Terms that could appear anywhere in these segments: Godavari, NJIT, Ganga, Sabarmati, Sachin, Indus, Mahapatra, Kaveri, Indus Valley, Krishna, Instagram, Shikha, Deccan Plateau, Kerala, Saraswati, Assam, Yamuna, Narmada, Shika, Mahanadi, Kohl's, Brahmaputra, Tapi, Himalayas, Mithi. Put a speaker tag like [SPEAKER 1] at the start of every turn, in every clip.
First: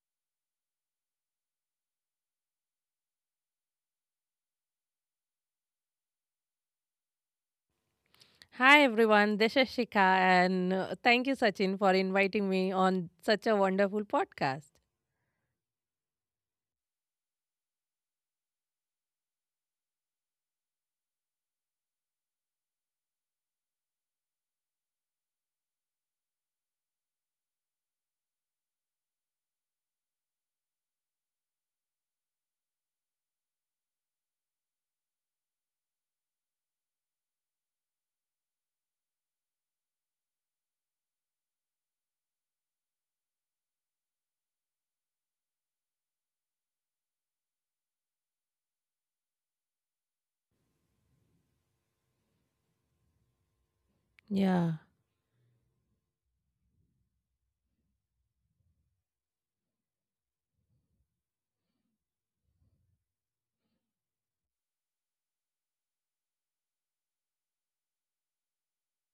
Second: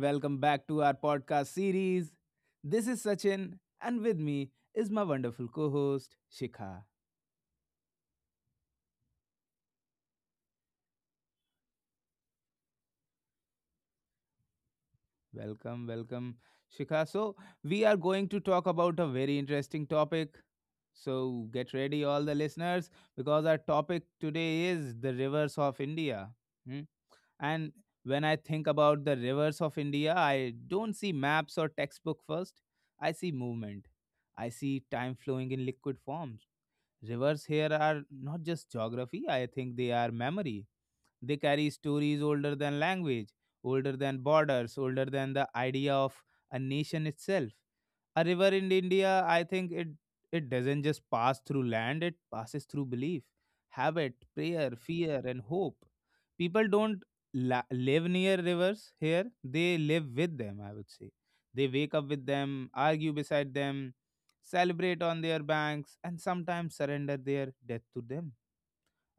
[SPEAKER 1] Welcome back to our podcast series. This is Sachin, and with me is my wonderful co host, Shikha.
[SPEAKER 2] Hi everyone, this is Shika, and thank you, Sachin, for inviting me on such a wonderful podcast.
[SPEAKER 1] Welcome, welcome, Shikha. So, we are going to talk about a very interesting topic. So, get ready, all the listeners, because our topic today is the rivers of India. Hmm? And when I think about the rivers of India, I don't see maps or textbook first. I see movement. I see time flowing in liquid forms. Rivers here are not just geography, I think they are memory. They carry stories older than language, older than borders, older than the idea of a nation itself. A river in India, I think it doesn't just pass through land, it passes through belief, habit, prayer,
[SPEAKER 2] Yeah,
[SPEAKER 1] fear, and hope. People don't live near rivers here, they live with them, I would say. They wake up with them, argue beside them, celebrate on their banks, and sometimes surrender their death to them.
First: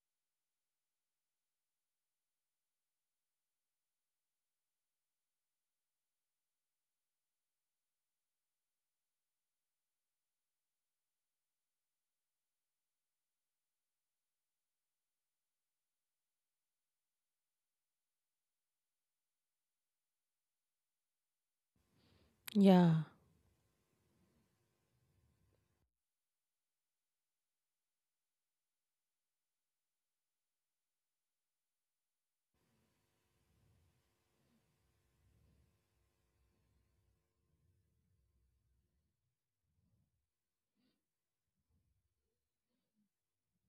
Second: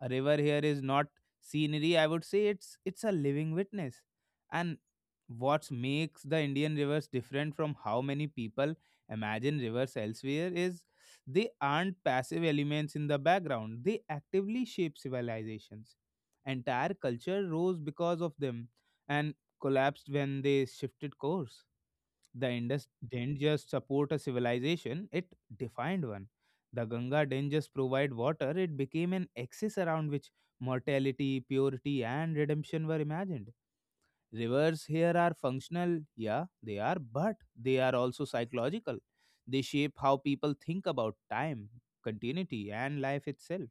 [SPEAKER 1] A river here is not scenery, I would say it's a living witness. And what makes the Indian rivers different from how many people imagine rivers elsewhere is they aren't passive elements in the background. They actively shape civilizations. Entire culture rose because of them and collapsed when they shifted course. The Indus
[SPEAKER 2] yeah,
[SPEAKER 1] didn't just support a civilization, it defined one. The Ganga didn't just provide water, it became an axis around which mortality, purity, and redemption were imagined. Rivers here are functional, yeah, they are, but they are also psychological. They shape how people think about time, continuity, and life itself.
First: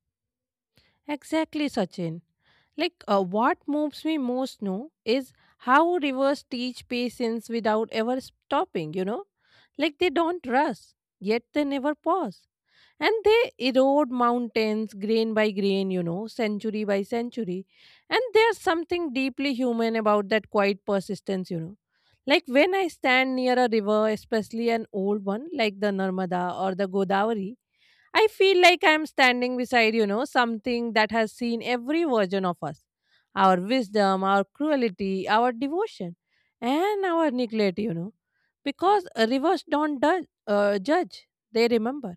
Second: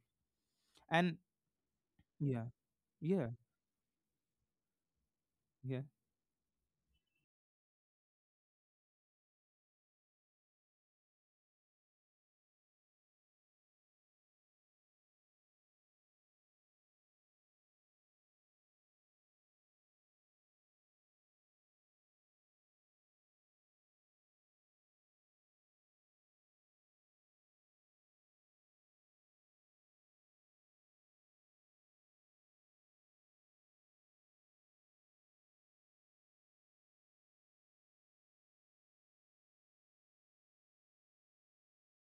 [SPEAKER 1] And
[SPEAKER 2] exactly, Sachin.
[SPEAKER 1] yeah,
[SPEAKER 2] Like,
[SPEAKER 1] yeah,
[SPEAKER 2] what moves me most, no, is
[SPEAKER 1] yeah,
[SPEAKER 2] how rivers teach patience without ever stopping, Like, they don't rush, yet they never pause. And they erode mountains grain by grain, century by century. And there's something deeply human about that quiet persistence, like when I stand near a river, especially an old one like the Narmada or the Godavari, I feel like I'm standing beside, something that has seen every version of us, our wisdom, our cruelty, our devotion, and our neglect, because rivers don't judge, they remember.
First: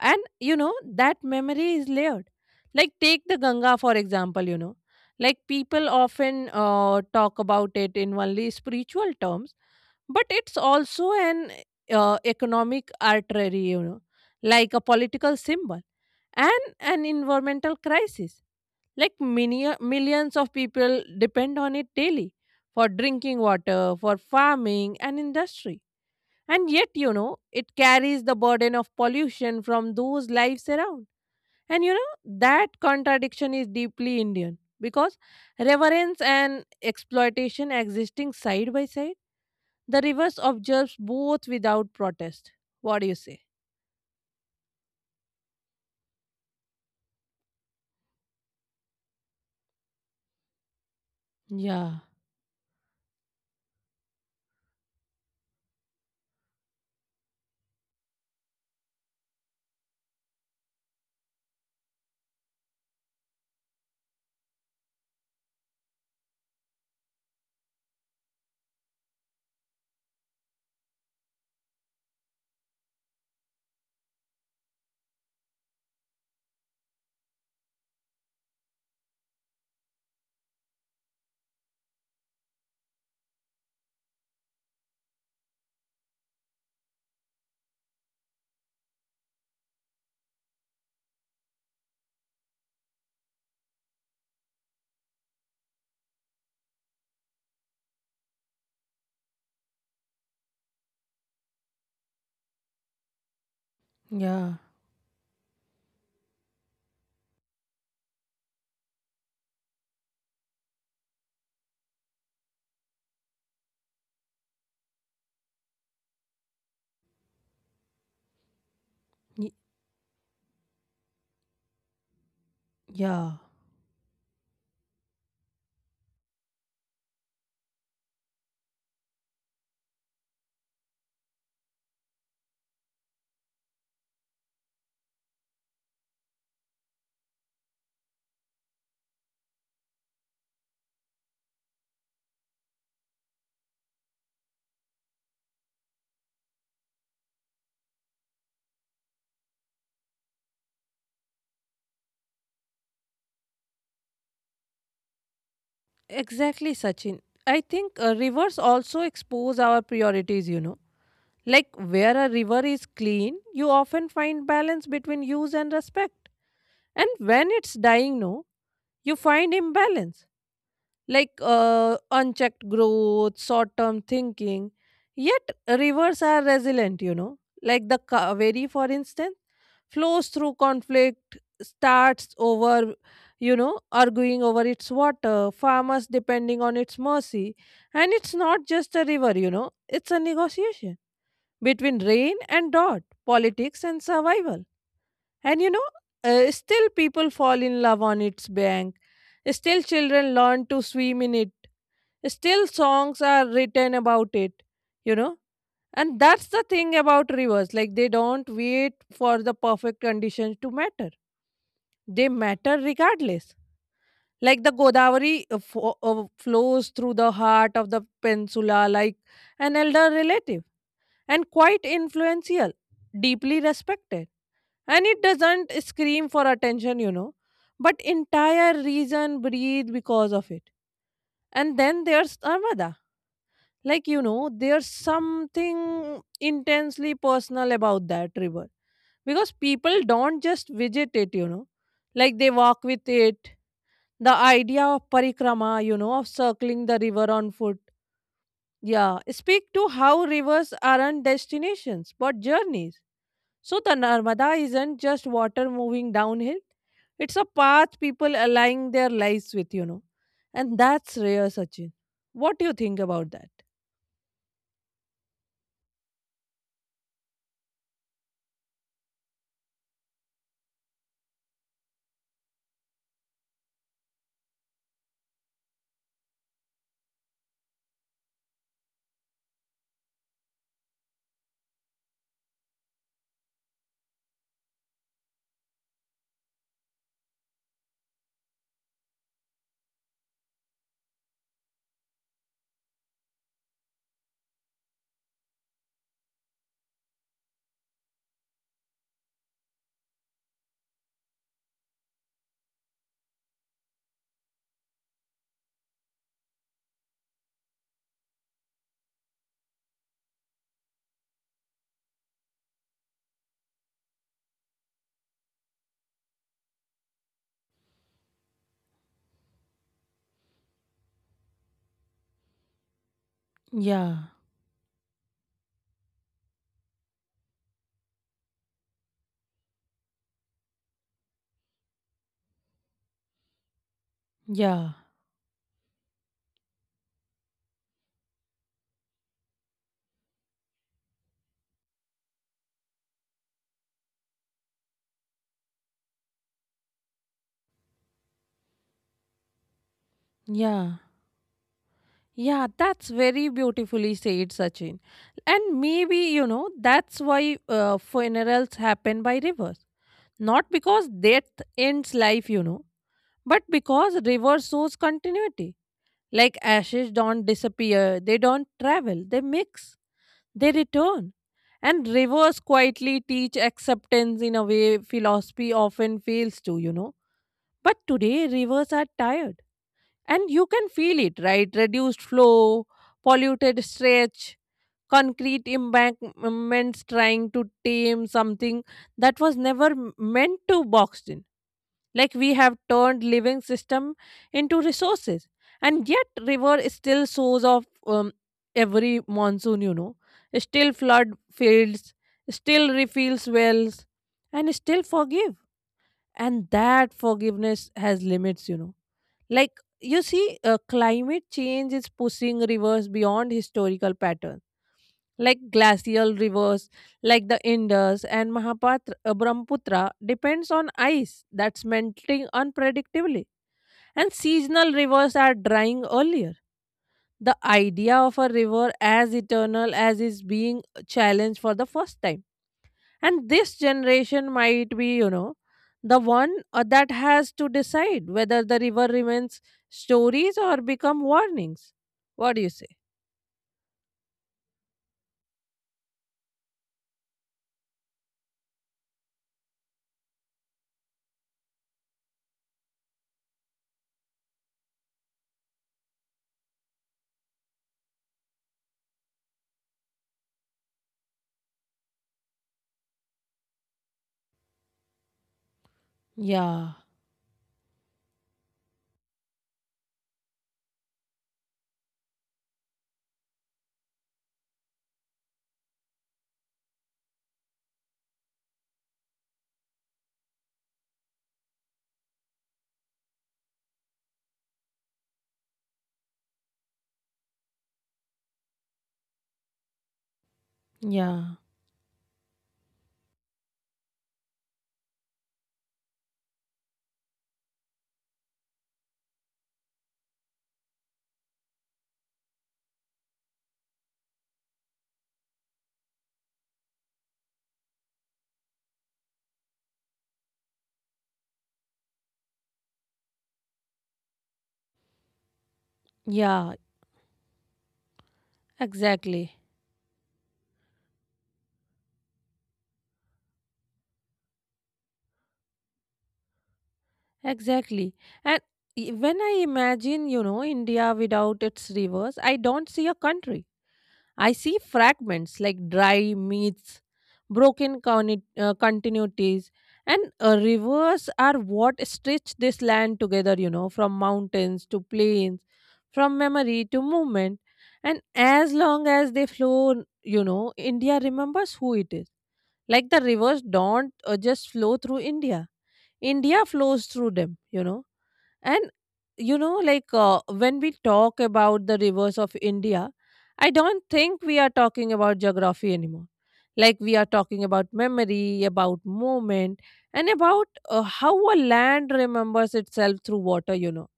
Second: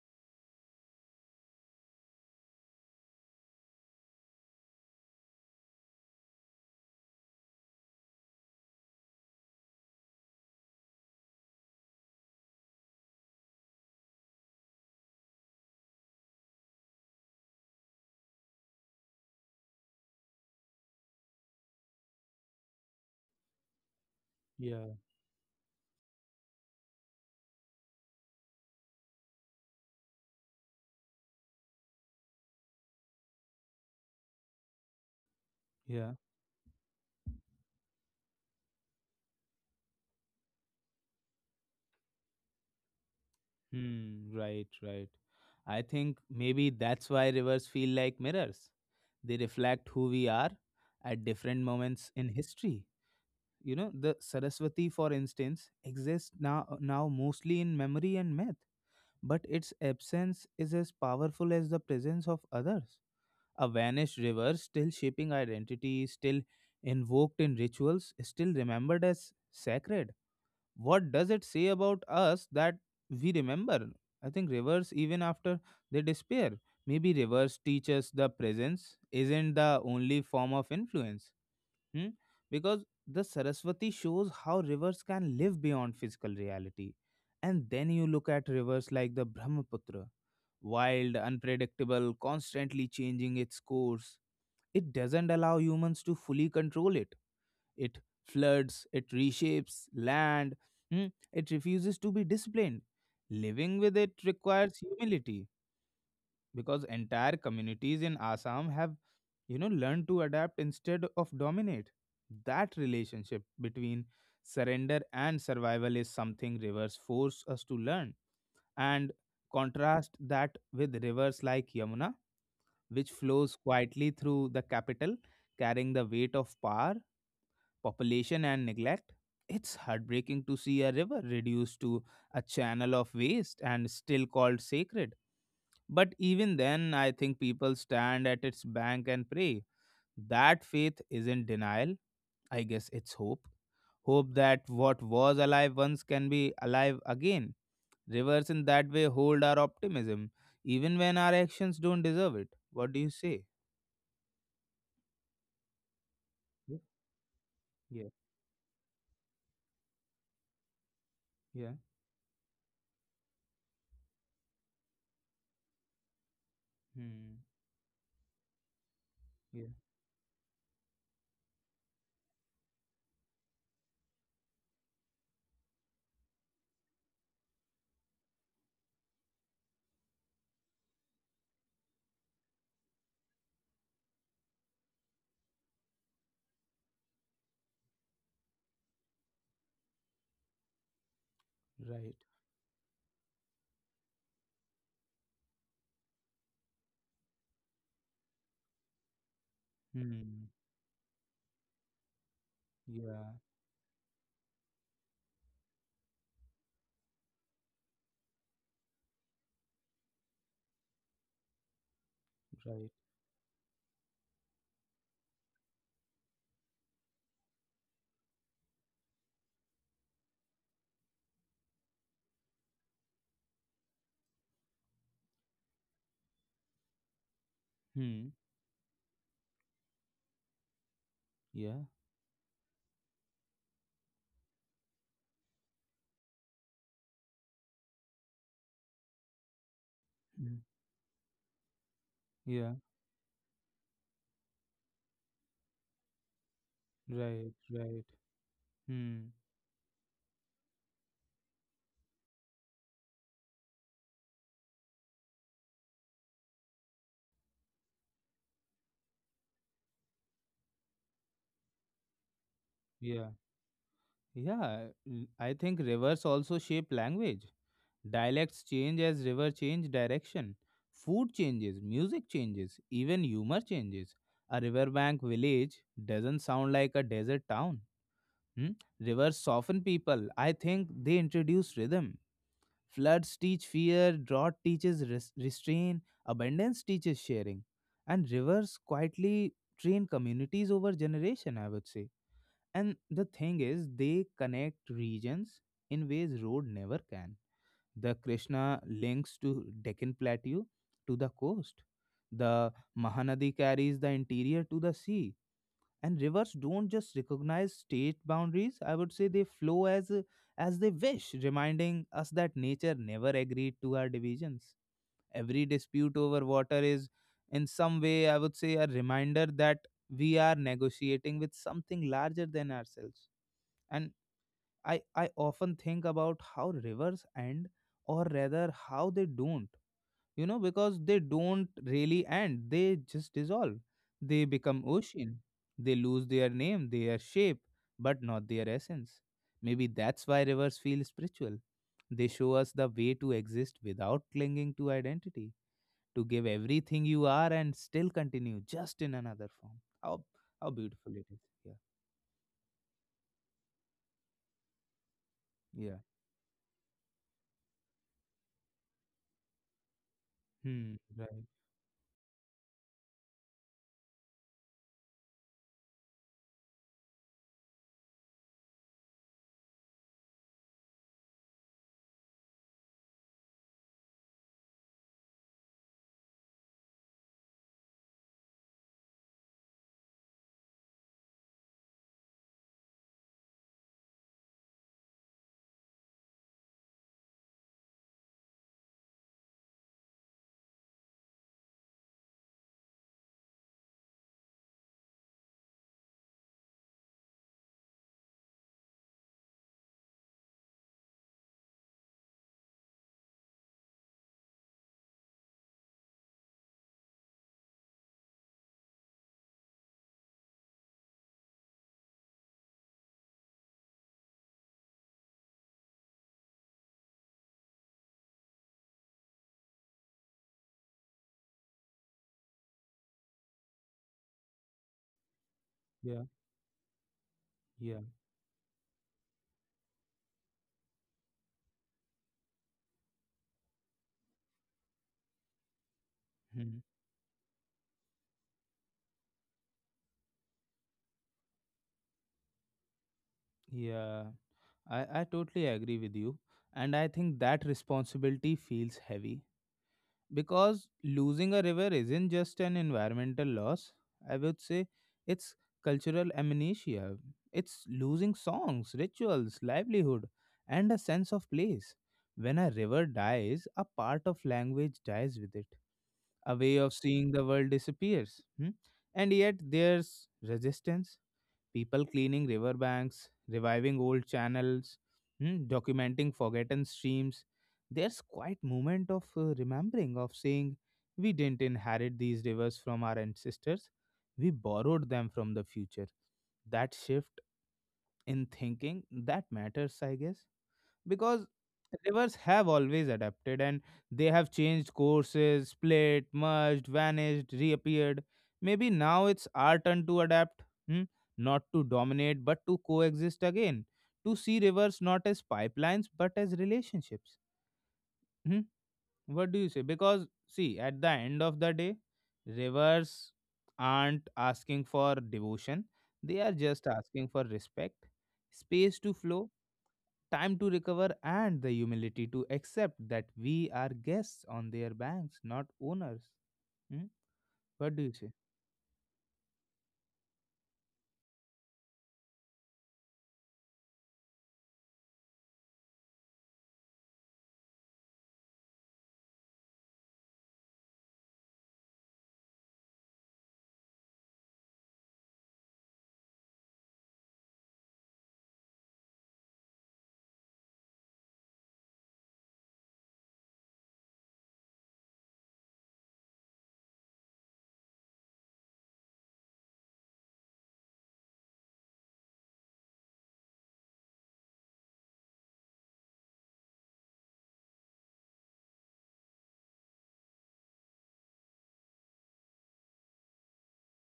[SPEAKER 2] And you know that memory is layered. Like take the Ganga, for example, like people often talk about it in only spiritual terms, but it's also an economic artery, like a political symbol and an environmental crisis. Like millions of people depend on it daily, for drinking water, for
[SPEAKER 1] yeah,
[SPEAKER 2] farming and industry. And yet, it carries the burden of pollution from those lives around. And you know, that contradiction is deeply Indian, because
[SPEAKER 1] yeah.
[SPEAKER 2] reverence and exploitation existing side by side, the rivers observes both without protest. What do you say?
[SPEAKER 1] Hmm, right, right. I think maybe that's why rivers feel like mirrors. They reflect who we are at different
[SPEAKER 2] Yeah,
[SPEAKER 1] moments in history. You know the Saraswati, for instance, exists now mostly in memory and myth, but its absence is as powerful as the presence of others. A vanished river still shaping identity, still invoked in rituals, still remembered as sacred. What does it say about us that we remember, I think, rivers even after they disappear? Maybe rivers teach us the presence isn't the only form of influence. Hmm? Because the Saraswati shows how rivers can live beyond physical reality. And then you look at rivers like the Brahmaputra, wild, unpredictable, constantly changing its course. It doesn't allow humans to fully control it. It floods, it reshapes land, hmm, it refuses to be disciplined. Living with it
[SPEAKER 2] yeah,
[SPEAKER 1] requires humility, because entire communities in Assam have, you know, learn to adapt instead of dominate. That relationship between surrender and survival is something rivers force us to learn. And
[SPEAKER 2] y-
[SPEAKER 1] contrast that with rivers like Yamuna, which
[SPEAKER 2] yeah.
[SPEAKER 1] flows quietly through the capital, carrying the weight of power, population, and neglect. It's heartbreaking to see a river reduced to a channel of waste and still called sacred. But even then, I think people stand at its bank and pray. That faith isn't denial, I guess it's hope. Hope that what was alive once can be alive again. Rivers in that way hold our optimism, even when our actions don't deserve it. What do you say?
[SPEAKER 2] Exactly,
[SPEAKER 1] Yeah,
[SPEAKER 2] Sachin. I think
[SPEAKER 1] yeah,
[SPEAKER 2] rivers also expose our priorities,
[SPEAKER 1] yeah.
[SPEAKER 2] Like where a river is clean, you often find balance between use and respect. And
[SPEAKER 1] Hmm.
[SPEAKER 2] when it's dying, no, you find
[SPEAKER 1] Yeah,
[SPEAKER 2] imbalance, like unchecked growth, short term thinking. Yet rivers are resilient, like the Kaveri, for instance, flows through conflict, starts over, arguing over its water, farmers depending on its mercy. And it's not just a river, it's a negotiation between
[SPEAKER 1] right.
[SPEAKER 2] rain and drought, politics and survival. And still people fall in love on its bank. Still children
[SPEAKER 1] Hmm.
[SPEAKER 2] learn to swim in it. Still songs
[SPEAKER 1] Yeah,
[SPEAKER 2] are written about it, you know. And that's the thing about rivers. Like they don't wait for the perfect conditions to matter. They matter
[SPEAKER 1] right.
[SPEAKER 2] regardless. Like the Godavari flows through the heart of the peninsula, like an elder relative, and quite influential, deeply respected. And it doesn't scream for attention, but
[SPEAKER 1] Hmm.
[SPEAKER 2] entire reason breathe because of it. And
[SPEAKER 1] Yeah.
[SPEAKER 2] then there's armada. Like there's something intensely personal about that river, because people don't
[SPEAKER 1] Hmm.
[SPEAKER 2] just visit it, like they
[SPEAKER 1] Yeah,
[SPEAKER 2] walk with it. The idea of parikrama, of circling the river on
[SPEAKER 1] right,
[SPEAKER 2] foot,
[SPEAKER 1] right.
[SPEAKER 2] yeah,
[SPEAKER 1] Hmm.
[SPEAKER 2] speak to how rivers aren't destinations but journeys. So the Narmada isn't just water moving downhill, it's a path people align their lives with, And that's rare, Sachin. What do you think
[SPEAKER 1] Yeah.
[SPEAKER 2] about that?
[SPEAKER 1] Yeah, I think rivers also shape language. Dialects change as river change direction. Food changes, music changes, even humor changes. A riverbank village doesn't sound like a desert town. Hmm? Rivers soften people. I think they introduce rhythm. Floods teach fear, drought teaches restraint, abundance teaches sharing. And rivers quietly train communities over generation, I would say, and the thing is, they connect regions in ways road never can. The Krishna links to Deccan Plateau to the coast. The Mahanadi carries the interior to the sea. And rivers don't just recognize state boundaries. I would say they flow as they wish, reminding us that nature never agreed to our divisions. Every dispute over water is, in some way, I would say, a reminder that we are negotiating with something larger than ourselves. And
[SPEAKER 2] Yeah,
[SPEAKER 1] I often think about how rivers end, or rather how they don't. You know, because they don't really end, they just dissolve, they become
[SPEAKER 2] yeah,
[SPEAKER 1] ocean. They lose their name, their shape, but not their essence. Maybe that's why rivers feel spiritual. They show us the way to exist without clinging to identity, to give everything you are and still continue just in another form. How
[SPEAKER 2] yeah.
[SPEAKER 1] beautiful it is. Yeah,
[SPEAKER 2] Yeah, that's very beautifully said, Sachin. And
[SPEAKER 1] yeah.
[SPEAKER 2] maybe, that's why funerals happen by rivers. Not
[SPEAKER 1] Hmm,
[SPEAKER 2] because
[SPEAKER 1] right.
[SPEAKER 2] death ends life, but because river shows continuity. Like ashes don't disappear, they don't travel, they mix. They return. And rivers quietly teach acceptance in a way philosophy often fails to, But today, rivers are tired. And you can feel it, right? Reduced flow, polluted stretch, concrete embankments trying to tame something that was never meant to boxed in. Like we have turned living system into resources. And yet river still sows off every monsoon, still flood fields, still refills wells, and still forgive. And that forgiveness has limits, like, you see, climate change is pushing rivers beyond historical patterns, like glacial rivers, like the Indus and Mahapatra, Brahmaputra, depends on ice that's melting unpredictably. And seasonal rivers are drying
[SPEAKER 1] Yeah,
[SPEAKER 2] earlier. The
[SPEAKER 1] yeah.
[SPEAKER 2] idea of a river as eternal as is being challenged for the first time. And this generation might be, the one
[SPEAKER 1] Hmm.
[SPEAKER 2] that has to decide whether the river remains stories or become warnings. What do you say?
[SPEAKER 1] Yeah, I totally agree with you. And I think that responsibility feels heavy because losing a river isn't just an environmental loss. I would say it's cultural amnesia. It's losing songs, rituals, livelihood, and a sense of place. When a river dies, a part of language dies with it. A way of
[SPEAKER 2] Yeah,
[SPEAKER 1] seeing the world disappears. Hmm? And yet there's resistance, people cleaning riverbanks, reviving old channels, mm, documenting forgotten streams. There's quite moment of remembering, of saying, we didn't inherit these rivers from our ancestors, we borrowed them from the future. That shift in thinking that matters, I guess, because
[SPEAKER 2] yeah,
[SPEAKER 1] rivers have always adapted, and they have changed courses, split, merged, vanished, reappeared. Maybe now it's our turn to adapt, hmm? Not to dominate, but to coexist again, to see rivers not as pipelines but as relationships. Hmm? What do you say? Because see, at the end of the day, rivers aren't asking for devotion. They are
[SPEAKER 2] yeah,
[SPEAKER 1] just asking for respect, space to flow,
[SPEAKER 2] Exactly.
[SPEAKER 1] time to recover, and the humility to accept that we are guests on their banks, not owners. Hmm? What do
[SPEAKER 2] exactly
[SPEAKER 1] you say?
[SPEAKER 2] and when I imagine, India without its rivers, I don't see a country. I see fragments, like dry meats, broken continuities, and rivers are what stitch this land together, from mountains to plains, from memory to movement. And as long as they flow, India remembers who it is. Like the rivers don't just flow through India. India flows through them, And you know, like when we talk about the rivers of India, I don't think we are talking about geography anymore. Like we are talking about memory, about moment, and about how a land remembers itself through water,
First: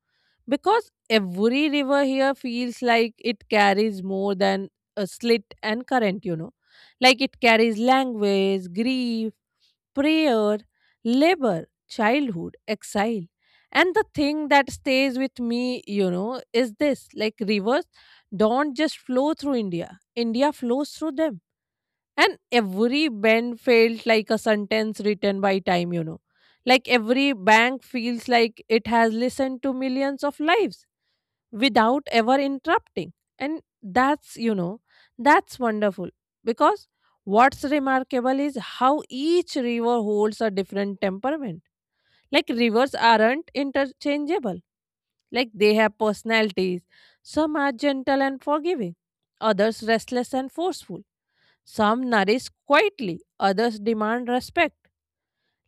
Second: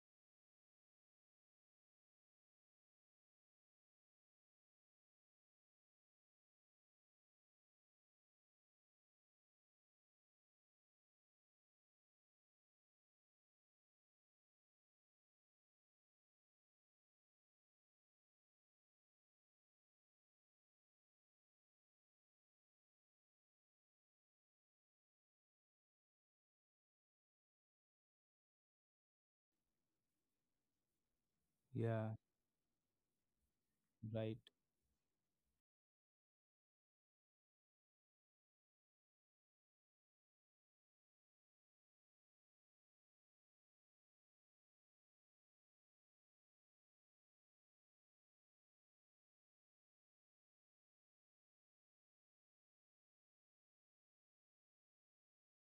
[SPEAKER 2] because every river here feels like it carries more than a slit and current, Like it carries language, grief, prayer, labor, childhood, exile. And the thing that stays with me, is this, like rivers don't just flow through India, India flows through them. And every bend felt like a sentence written by time, Like every bank feels like it has listened to millions of lives without
[SPEAKER 1] Yeah,
[SPEAKER 2] ever interrupting. And
[SPEAKER 1] right,
[SPEAKER 2] that's, that's wonderful, because what's remarkable is how each river holds a different temperament. Like rivers aren't interchangeable, like they have personalities. Some are gentle and forgiving, others restless and forceful, some nourish quietly, others demand respect.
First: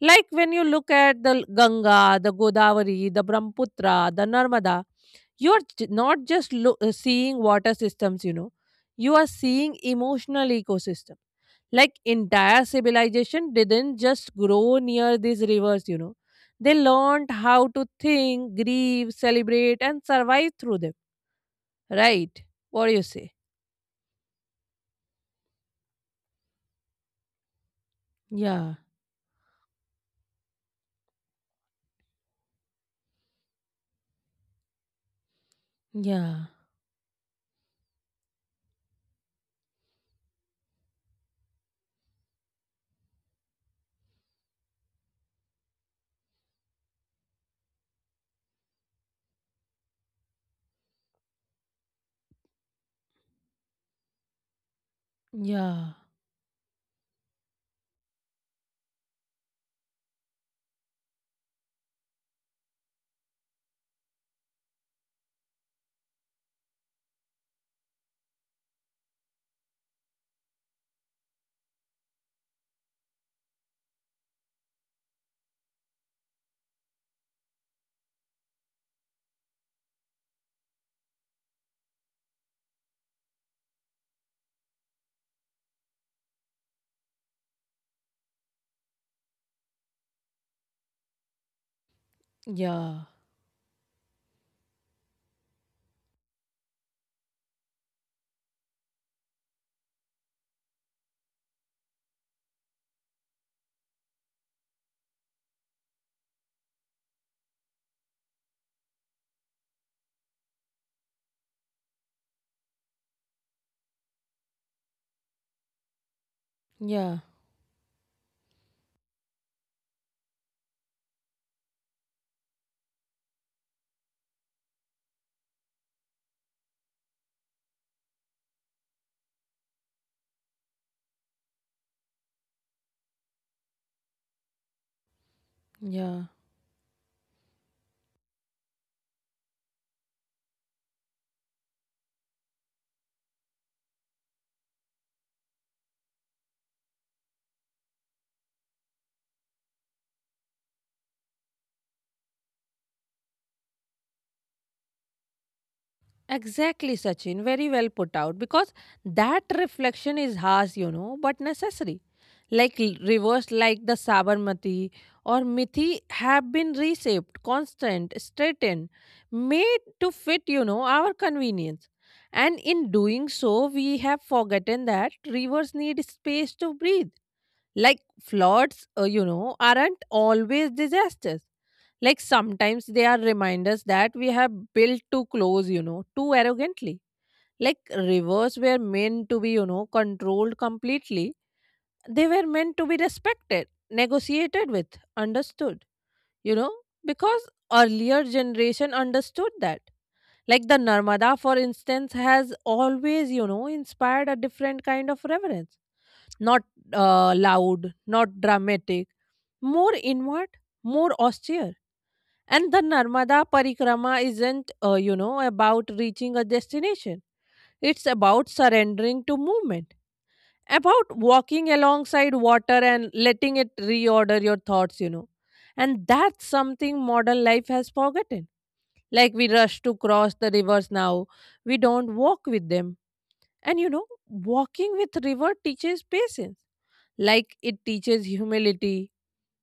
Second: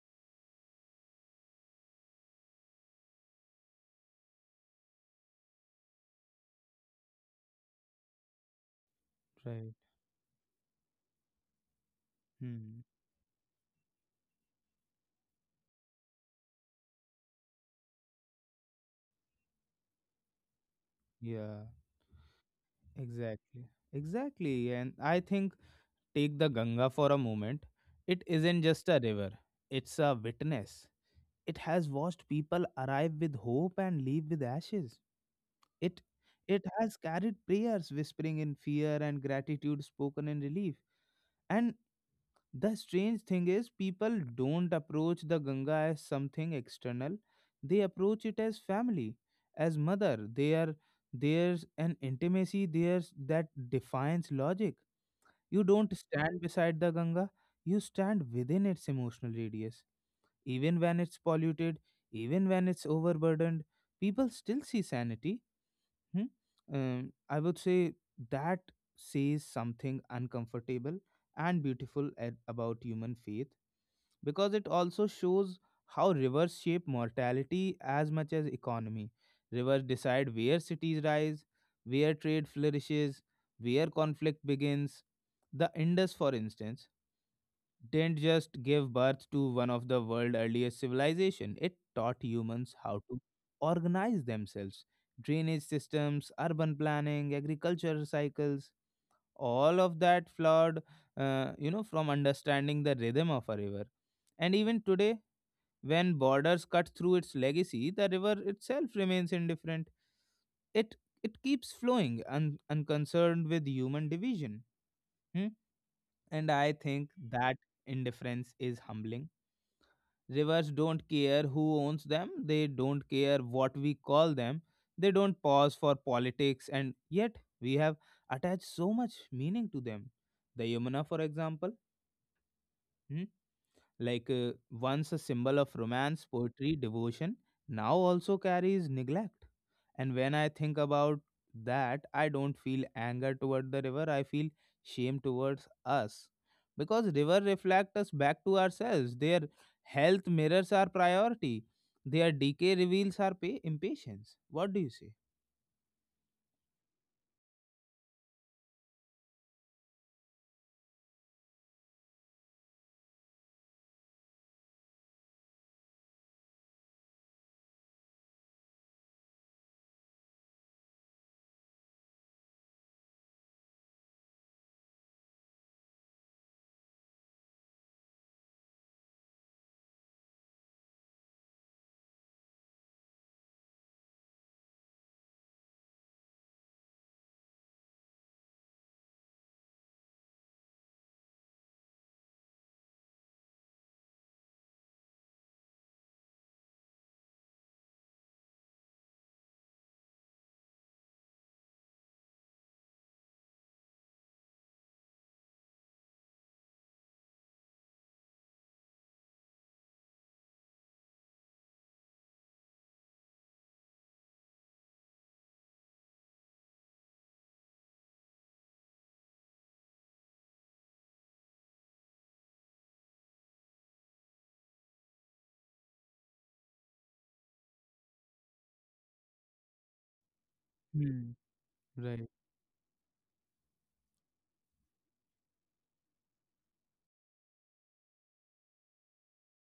[SPEAKER 2] Like when you look at the Ganga, the Godavari, the Brahmaputra, the Narmada, you are not just seeing water systems, you are
[SPEAKER 1] right.
[SPEAKER 2] seeing emotional ecosystem. Like entire
[SPEAKER 1] Hmm.
[SPEAKER 2] civilization didn't just grow near these rivers, They learned how to think, grieve, celebrate, and survive through them.
[SPEAKER 1] Yeah,
[SPEAKER 2] Right? What do you say?
[SPEAKER 1] exactly. Exactly. And I think take the Ganga for a moment. It isn't
[SPEAKER 2] Yeah,
[SPEAKER 1] just a river, it's a witness. It has watched people arrive with hope and leave with ashes. It
[SPEAKER 2] yeah,
[SPEAKER 1] it has carried prayers whispering in fear and gratitude spoken in relief. And the strange thing is people don't approach the Ganga as something external. They approach it as family, as mother. There's an intimacy there that defines logic. You
[SPEAKER 2] yeah,
[SPEAKER 1] don't stand beside the Ganga, you stand within its emotional radius. Even when it's polluted, even when it's overburdened, people still see sanity. Hmm? I would say that says something uncomfortable and beautiful about human faith, because it also shows how rivers shape mortality as much as economy. Rivers decide where cities rise, where trade flourishes, where conflict begins. The Indus, for instance, didn't just give birth to one of the world's earliest civilizations. It taught humans how
[SPEAKER 2] yeah,
[SPEAKER 1] to organize themselves. Drainage systems, urban planning, agriculture cycles, all of that flowed, you know, from understanding the rhythm of a river. And even today, when borders cut through its legacy, the river itself remains indifferent. It it keeps flowing, unconcerned with human division. Hmm? And I think
[SPEAKER 2] yeah.
[SPEAKER 1] that indifference is humbling. Rivers don't care who owns them, they don't care what we call them, they don't pause for politics, and yet we have attached so much meaning to them. The Yamuna, for example. Hmm, like once a symbol of romance,
[SPEAKER 2] Yeah,
[SPEAKER 1] poetry, devotion, now also carries neglect. And when I think about that, I don't feel anger toward the river, I feel shame towards us. Because river reflect us back to ourselves. Their health mirrors our priority. Their decay reveals our impatience. What do you say?
[SPEAKER 2] exactly, Sachin. Very well put out, because that reflection is harsh, but necessary. Like rivers like the Sabarmati or Mithi have been reshaped, constant, straightened, made to fit, our convenience. And in doing so, we have forgotten that rivers need space to breathe. Like floods, aren't always disasters. Like sometimes they are reminders that we have built too close, too arrogantly. Like rivers were meant to be, controlled completely. They were meant to be respected, negotiated with, understood, you know, because earlier generation understood that. Like the Narmada, for instance, has always, inspired a different kind of reverence. Not loud, not dramatic, more inward, more austere. And the Narmada Parikrama isn't, about reaching a destination. It's about surrendering to movement, about walking alongside water and letting it reorder your thoughts, And that's something modern life has forgotten. Like we rush to cross the rivers now,
[SPEAKER 1] Hmm.
[SPEAKER 2] we don't
[SPEAKER 1] Right.
[SPEAKER 2] walk with them. And, walking with river teaches patience, like it teaches humility.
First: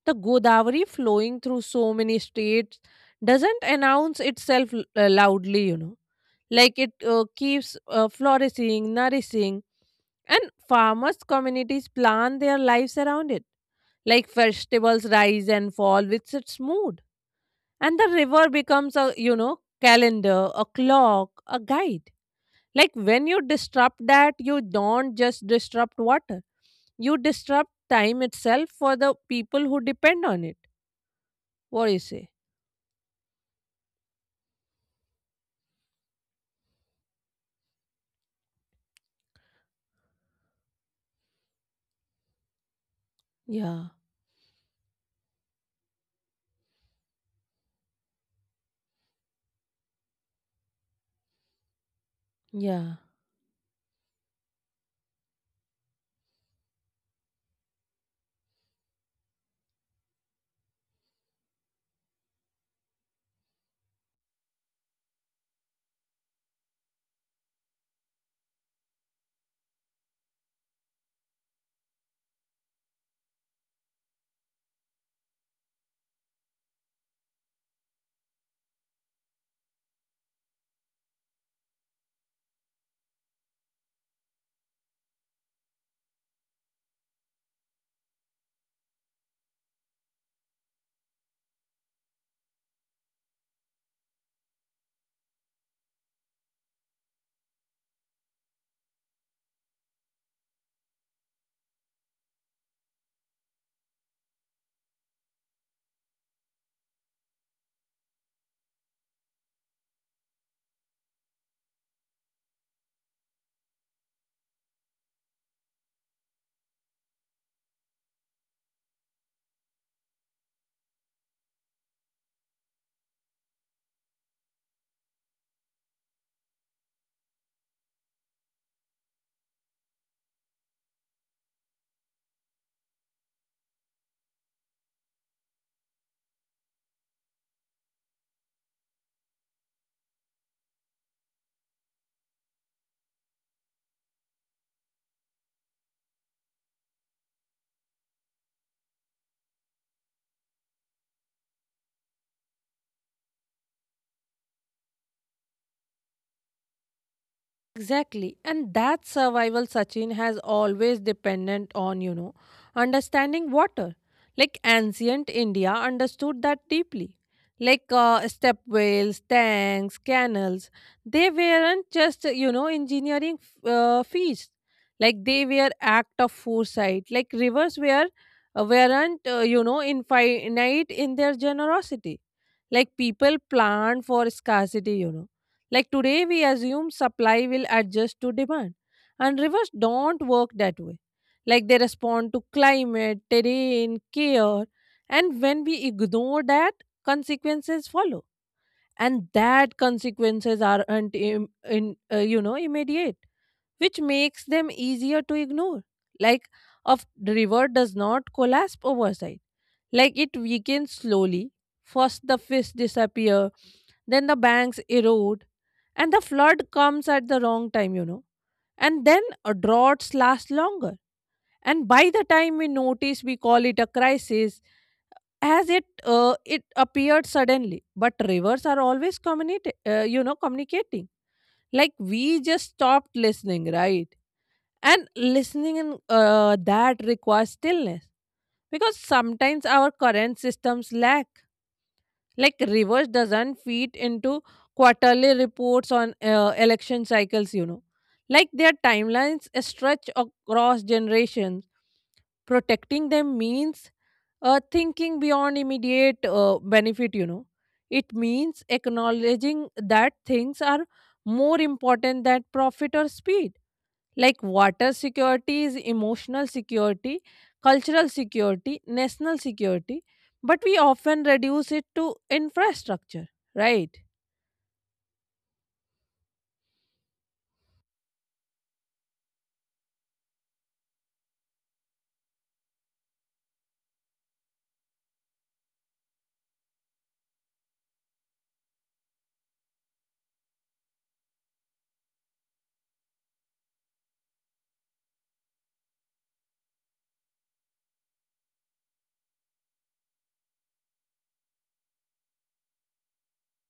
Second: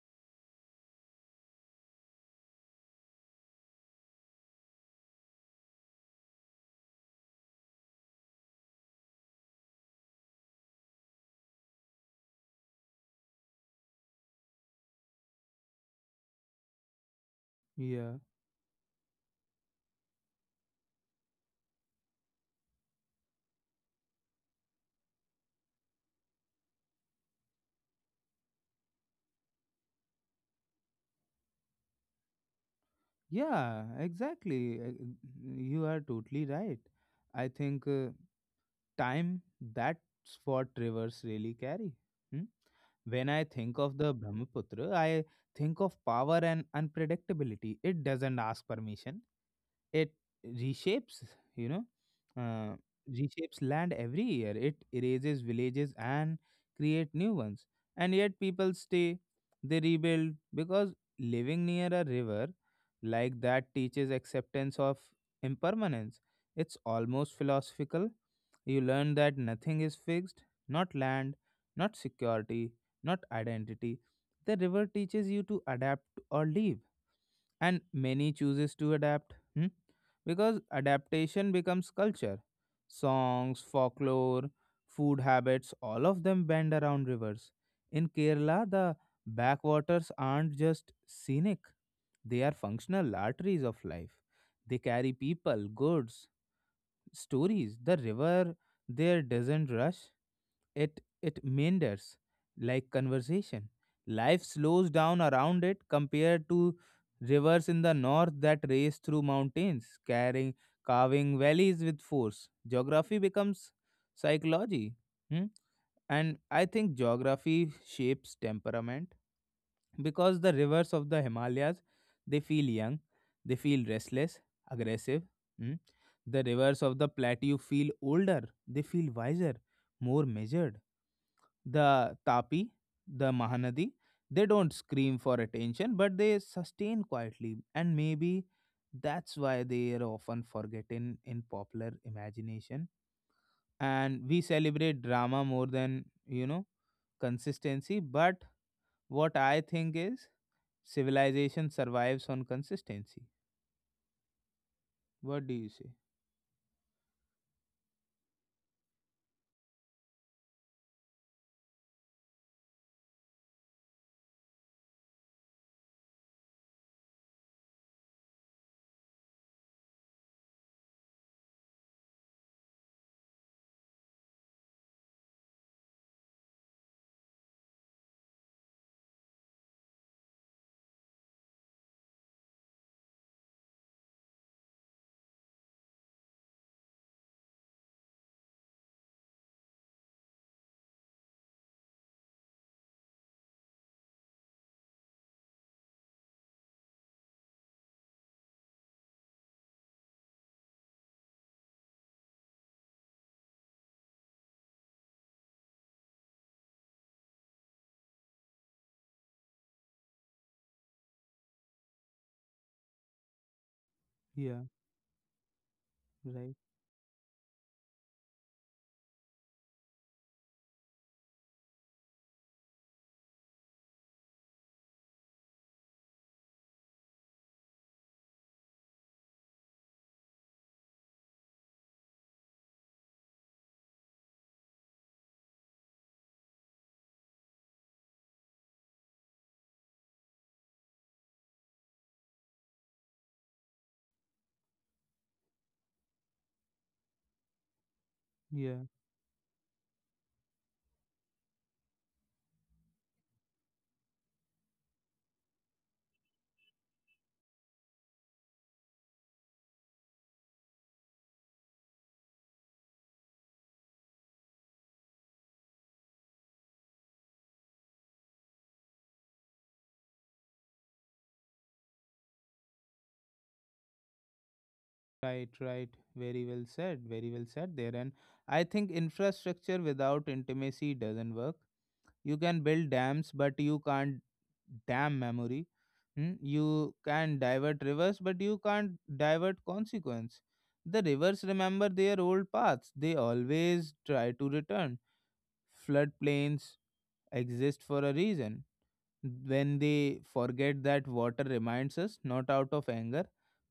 [SPEAKER 2] The Godavari flowing through so many states doesn't announce itself loudly, Like it keeps flourishing, nourishing, and farmers' communities plan their lives around it. Like festivals rise and fall with its mood. And the
[SPEAKER 1] Yeah.
[SPEAKER 2] river becomes a, calendar, a clock, a guide. Like when you disrupt that, you don't just disrupt water, you disrupt time itself for the people who depend on it. What do you say?
[SPEAKER 1] Yeah, exactly. You are totally right. I think time, that's what rivers really carry. Hmm? When I think
[SPEAKER 2] Yeah,
[SPEAKER 1] of the Brahmaputra, I think of power and unpredictability. It doesn't ask permission. It reshapes, you know, uh,
[SPEAKER 2] yeah.
[SPEAKER 1] reshapes land every year. It erases villages and create new ones. And yet people stay, they rebuild because living near a river like that teaches acceptance of impermanence. It's almost philosophical. You learn that nothing is fixed, not land, not security, not identity. The river teaches you to adapt or leave, and many chooses to adapt. Hmm? Because adaptation becomes culture. Songs, folklore, food habits, all of them bend around rivers. In Kerala, the backwaters aren't just scenic, they are functional arteries of life. They carry people, goods, stories. The river there doesn't rush, it meanders like conversation. Life slows down around it compared to rivers in the north that race through mountains, carving valleys with force. Geography becomes psychology. Hmm? And I think geography shapes temperament, because the rivers of the Himalayas, they feel young, they feel restless, aggressive. Hmm? The rivers of the plateau feel older, they feel wiser, more measured. The Tapi, the Mahanadi, they don't scream for attention, but they sustain quietly, and maybe that's why they are often forgotten in popular imagination. And we celebrate drama more than, you know, consistency. But what I think is civilization survives on consistency. What do you say?
[SPEAKER 2] Exactly. And that survival, Sachin, has always dependent on, understanding water. Like ancient India understood that deeply. Like step wells, tanks, canals, they weren't just, engineering feats. Like they were act of foresight. Like rivers were, weren't, infinite in their generosity, like people plan for scarcity, Like today, we assume supply will adjust to demand, and rivers don't work that way. Like they respond to climate, terrain, care, and when we ignore that, consequences follow. And that consequences aren't im- in, you know immediate, which makes them easier to ignore. Like a river does not collapse oversight, like it weakens slowly. First, the fish disappear, then the
[SPEAKER 1] Yeah,
[SPEAKER 2] banks erode, and the
[SPEAKER 1] right.
[SPEAKER 2] flood comes at the wrong time, And then droughts last longer. And by the time we notice, we call it a crisis, as it it appeared suddenly. But rivers are always communicate, communicating. Like we just stopped listening, right? And listening in that requires stillness, because sometimes our current systems lack. Like reverse doesn't feed into quarterly reports on election cycles, Like their timelines stretch across generations. Protecting them means thinking beyond immediate benefit, It means acknowledging that things are more important than profit or speed, like water security is emotional security, cultural security, national security, but we often reduce it to infrastructure, right?
[SPEAKER 1] Right, right. Very well said. Very well said there. And I think infrastructure without intimacy doesn't work. You can build dams, but you can't dam memory. Hmm? You can divert rivers, but you can't divert consequence. The rivers remember their old paths, they always try to return. Floodplains exist for a reason when they forget that water reminds us not out of anger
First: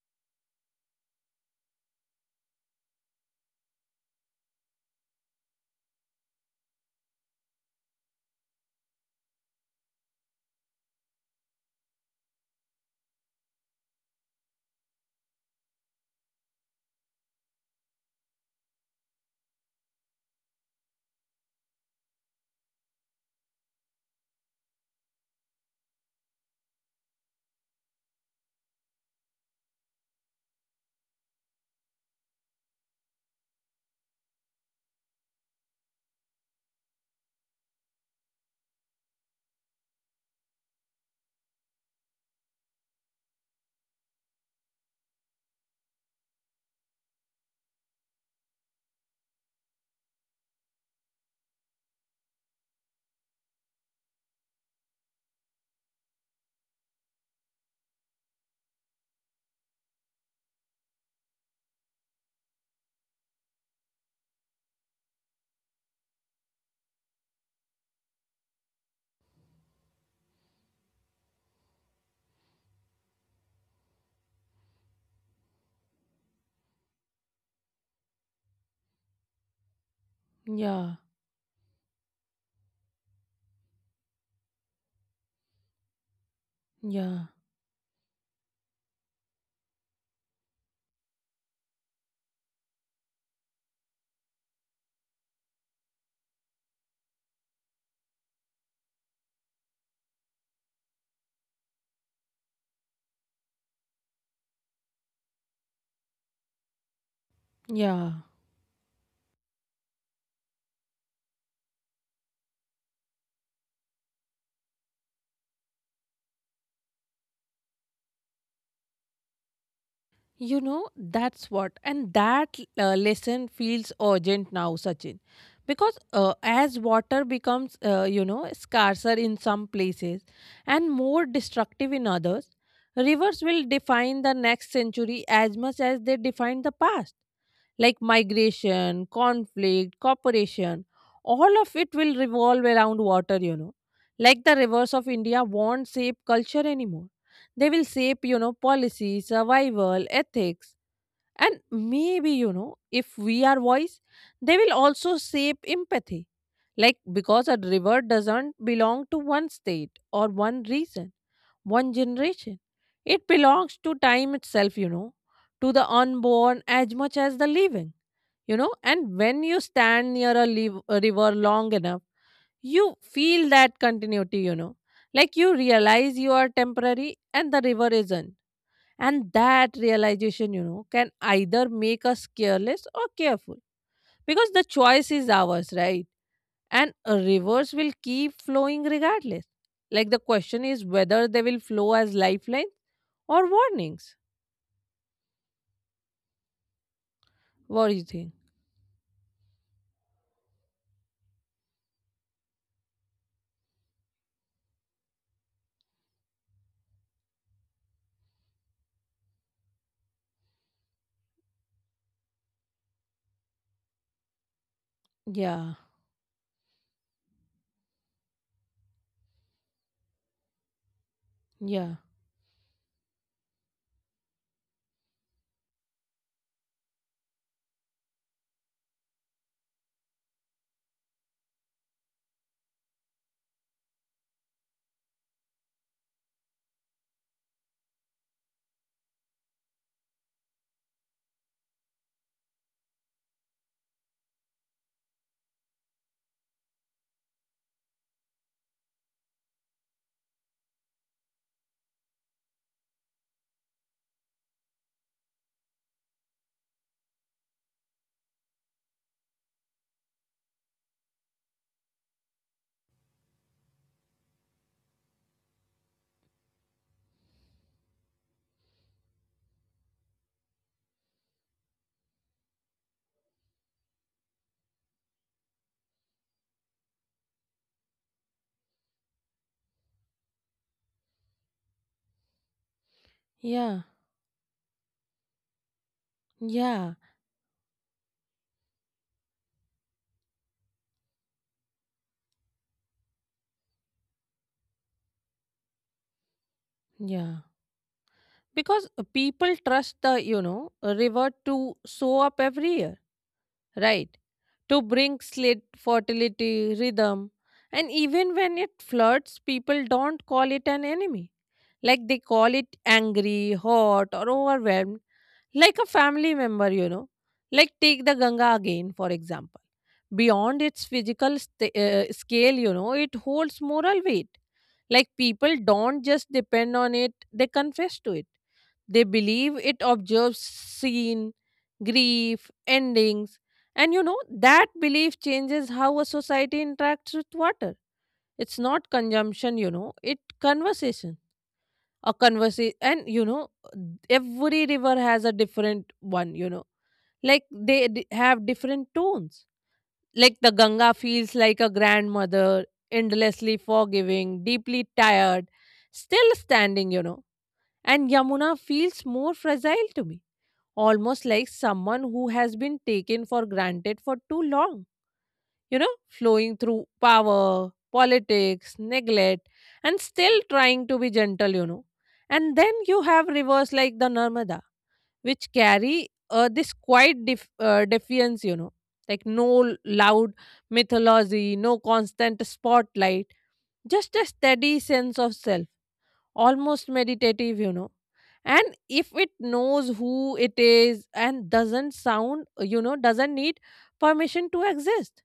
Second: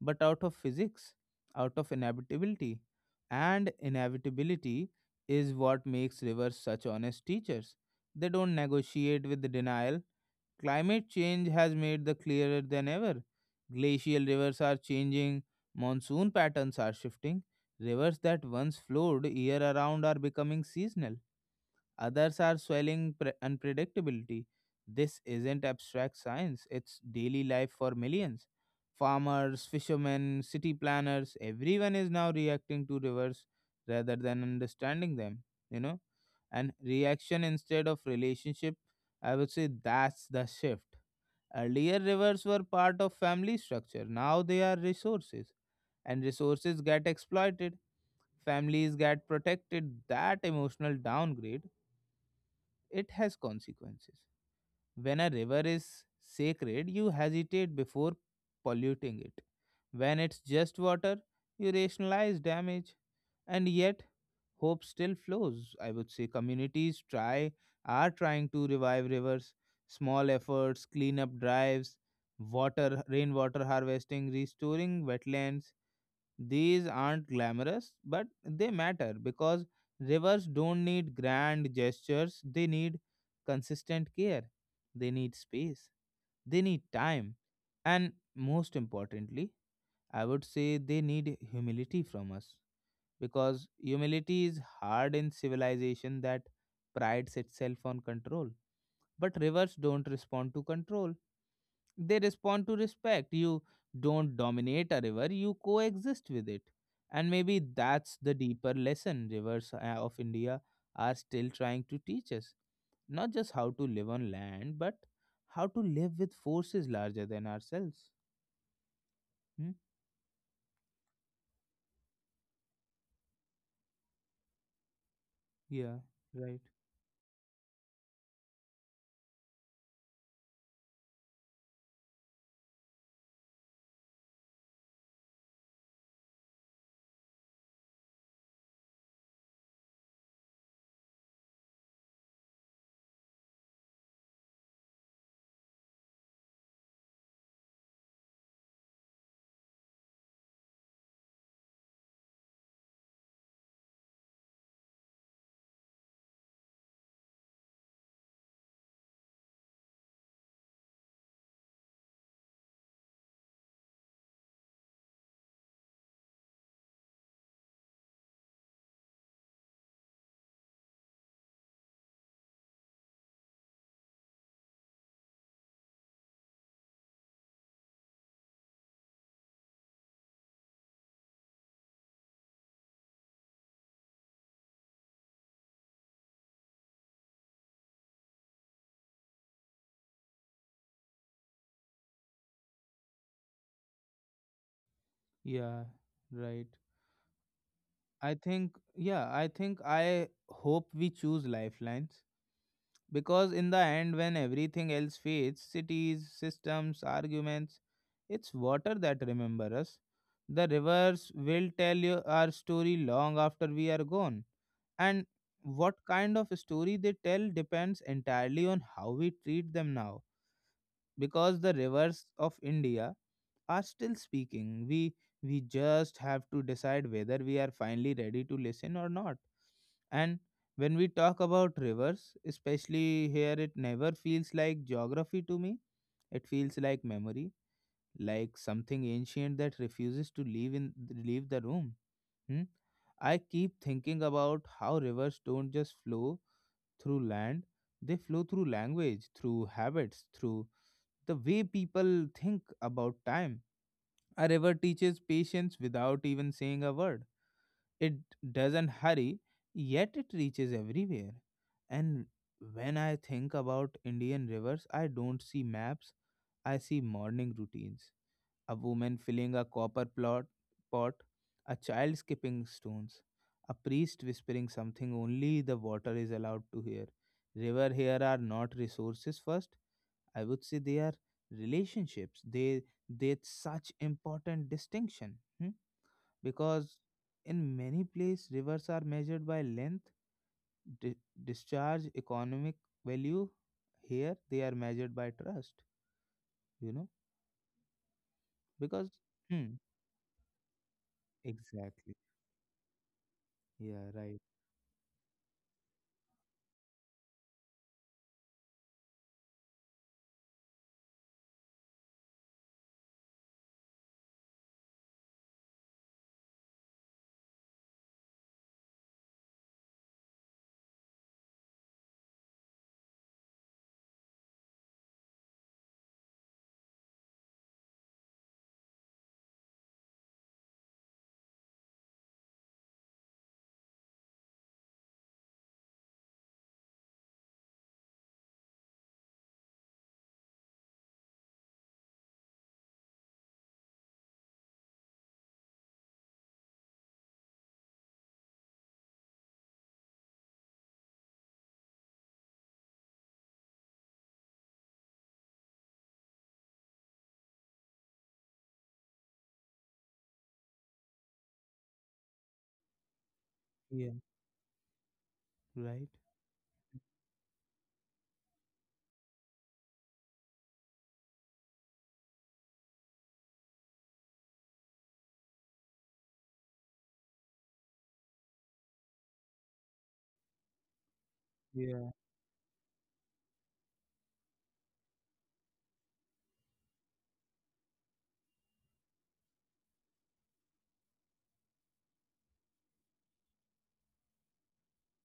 [SPEAKER 1] but out of physics, out of inevitability, and inevitability is what makes rivers such honest teachers. They don't negotiate with the denial. Climate change has made the clearer than ever. Glacial rivers are changing, monsoon patterns are shifting, rivers that once flowed year around are becoming seasonal. Others are swelling unpredictability. This isn't abstract science, it's daily life for millions. Farmers, fishermen, city planners, everyone is now reacting to rivers rather than understanding them, you know. And reaction instead of relationship, I would say that's the shift. Earlier, rivers were part of family structure, now they are resources, and resources get exploited, families get protected. That emotional downgrade, it has consequences. When a river is sacred, you hesitate before polluting it. When it's just water, you rationalize damage. And yet, hope still flows. I would say communities try are trying to revive rivers, small efforts, cleanup drives, water rainwater harvesting, restoring wetlands. These aren't glamorous, but they matter because rivers don't
[SPEAKER 2] Yeah,
[SPEAKER 1] need grand gestures. They need consistent care. They need space. They need
[SPEAKER 2] yeah,
[SPEAKER 1] time. And most importantly, I would say they need humility from us, because humility is hard in civilization that prides itself on control. But rivers don't respond to control, they respond to respect. You don't dominate a river, you coexist with it. And maybe
[SPEAKER 2] yeah.
[SPEAKER 1] that's the deeper lesson rivers of India are still trying to teach us. Not just how to live on land, but how to live with forces larger than ourselves. Hmm?
[SPEAKER 2] You know, that's what, and that lesson feels urgent now, Sachin.
[SPEAKER 1] Yeah,
[SPEAKER 2] Because
[SPEAKER 1] right.
[SPEAKER 2] as water becomes, scarcer in some places and more destructive in others, rivers will define the next century as much as they defined the past, like migration, conflict, cooperation. All of it will revolve around water. Like the rivers of India won't shape culture anymore. They will shape, policy, survival, ethics, and maybe, if we are wise, they will also shape empathy. Like because a river doesn't belong to one state or one region, one generation. It belongs to time itself, to the unborn as much as the living. And when you stand near a river long enough you feel that continuity. Like you realize you are temporary and the river isn't, and that realization can either make us careless or careful, because the choice is ours, right? And rivers will keep flowing regardless. Like the question is whether they will flow as lifelines or warnings.
[SPEAKER 1] Yeah, right.
[SPEAKER 2] What do you think?
[SPEAKER 1] I think I hope we choose lifelines because, in the end, when everything else fades, cities, systems, arguments, it's water that remember us. The rivers will tell you our story long after we are gone. And
[SPEAKER 2] Yeah,
[SPEAKER 1] what kind of story they tell depends entirely on how we treat them now, because the
[SPEAKER 2] yeah,
[SPEAKER 1] rivers of India are still speaking. We just have to decide whether we are finally ready to listen or not. And when we talk about rivers, especially here, it never feels like geography to me. It feels like memory, like something ancient that refuses to leave the room. Hmm? I keep thinking about how rivers don't just flow through land; they flow through language, through habits, through the way people think about time. A river teaches patience without even saying a word. It doesn't hurry, yet it reaches everywhere. And when I think about Indian rivers, I don't see maps, I see morning routines. A woman filling a pot, a child skipping stones, a priest whispering something only the water is allowed to hear. River here are not resources first, I would say they are relationships. They
[SPEAKER 2] yeah,
[SPEAKER 1] such important distinction. Hmm?
[SPEAKER 2] yeah,
[SPEAKER 1] Because in many places rivers are measured by length, di- discharge, economic value. Here they are measured by trust. You know,
[SPEAKER 2] yeah. Because
[SPEAKER 1] because
[SPEAKER 2] people
[SPEAKER 1] hmm,
[SPEAKER 2] trust the river to
[SPEAKER 1] exactly,
[SPEAKER 2] sow up every year,
[SPEAKER 1] yeah,
[SPEAKER 2] right,
[SPEAKER 1] right,
[SPEAKER 2] to bring slit, fertility, rhythm. And even when it floods, people don't call it an enemy, like they call it angry, hot, or overwhelmed, like a family member. Like take the Ganga again for example. Beyond its physical scale, you know, it holds moral weight. Like people don't just depend on it, they confess to it, they believe it observes scene, grief, endings. And that belief changes how a society interacts with water. It's not consumption, it conversation. A conversation, and every river has a different one, like they have different tones. Like the Ganga feels like a grandmother, endlessly forgiving, deeply tired, still standing, and Yamuna feels more fragile to me, almost like someone who has been taken for granted
[SPEAKER 1] yeah,
[SPEAKER 2] for too long.
[SPEAKER 1] right,
[SPEAKER 2] Flowing through power, politics, neglect, and still trying to be gentle. And then you have rivers like the Narmada, which carry this quiet defiance, you know, like no loud mythology, no
[SPEAKER 1] yeah,
[SPEAKER 2] constant spotlight, just a steady sense of self, almost meditative, and if it knows who it is and doesn't sound, doesn't need permission to exist.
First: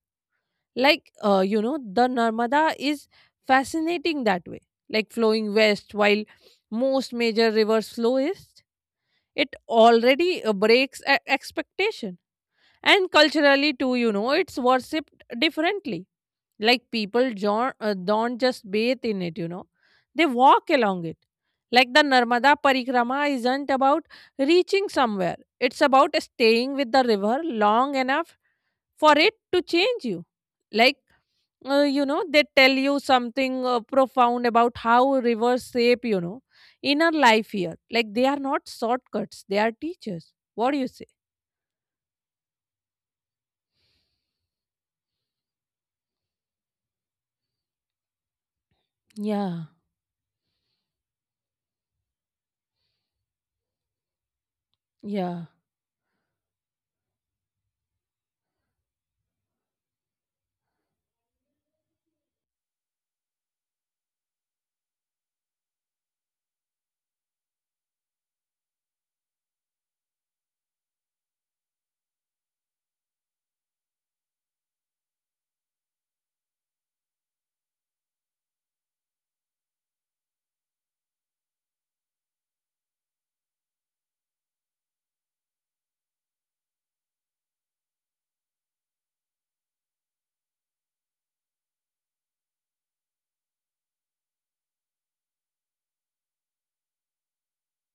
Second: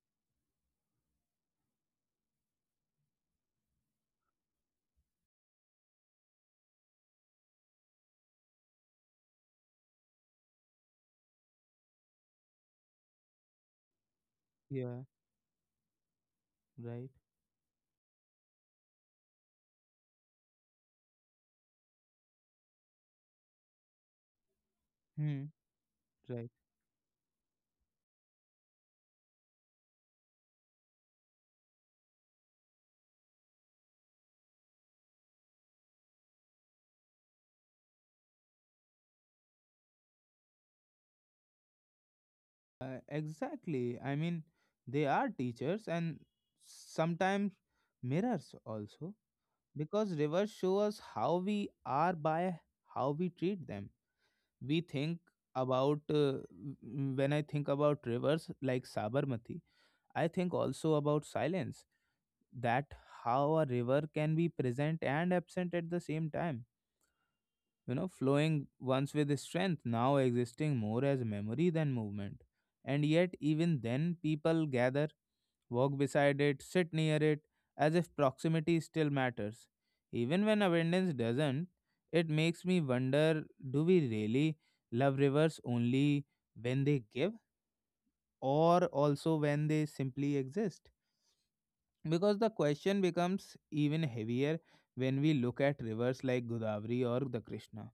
[SPEAKER 2] Like the Narmada is fascinating that way. Like flowing west while most major rivers flow east, it already breaks expectation. And culturally too, it's
[SPEAKER 1] yeah,
[SPEAKER 2] worshipped differently. Like
[SPEAKER 1] right,
[SPEAKER 2] people don't just bathe in it, they walk along it. Like the Narmada Parikrama isn't about reaching somewhere,
[SPEAKER 1] hmm.
[SPEAKER 2] it's about staying with the river long enough for it to change you. Like, they tell you something profound about how rivers shape, inner life here. Like, they are not shortcuts, they are teachers. What do you say?
[SPEAKER 1] Exactly. I mean, they are teachers and sometimes mirrors also,
[SPEAKER 2] Yeah,
[SPEAKER 1] because rivers show us how we are by how we treat them. We think
[SPEAKER 2] yeah,
[SPEAKER 1] about w- when I think about rivers like Sabarmati, I think also about silence, that how a river can be present and absent at the same time, you know, flowing once with strength, now existing more as memory than movement. And yet, even then, people gather, walk beside it, sit near it, as if proximity still matters. Even when abundance doesn't, it makes me wonder, do we really love rivers only when they give, or also when they simply exist? Because the question becomes even heavier when we look at rivers like Godavari or the Krishna.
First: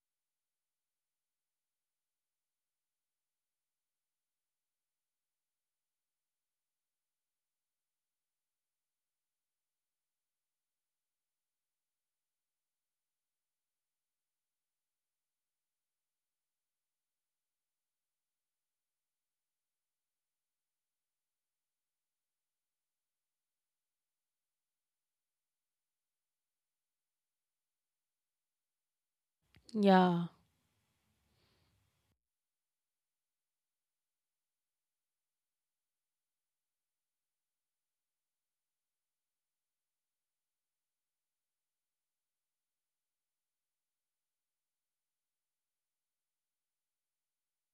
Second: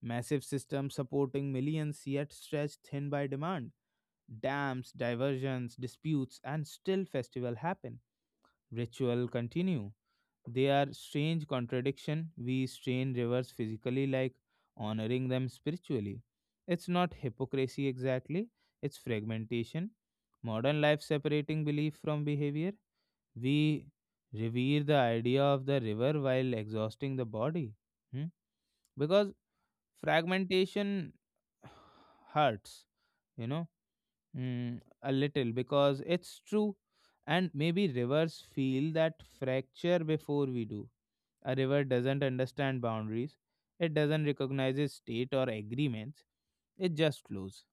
[SPEAKER 1] Massive systems supporting millions yet stretched thin by demand. Dams, diversions, disputes, and still festival happen. Ritual continue. They are strange contradiction. We strain rivers physically like honoring them spiritually. It's not hypocrisy exactly, it's fragmentation. Modern life separating belief from behavior. We revere the idea of the river while exhausting the body. Hmm? Because
[SPEAKER 2] yeah.
[SPEAKER 1] fragmentation hurts, you know, mm, a little because it's true. And maybe rivers feel that fracture before we do. A river doesn't understand boundaries, it doesn't recognize state or agreements, it just flows.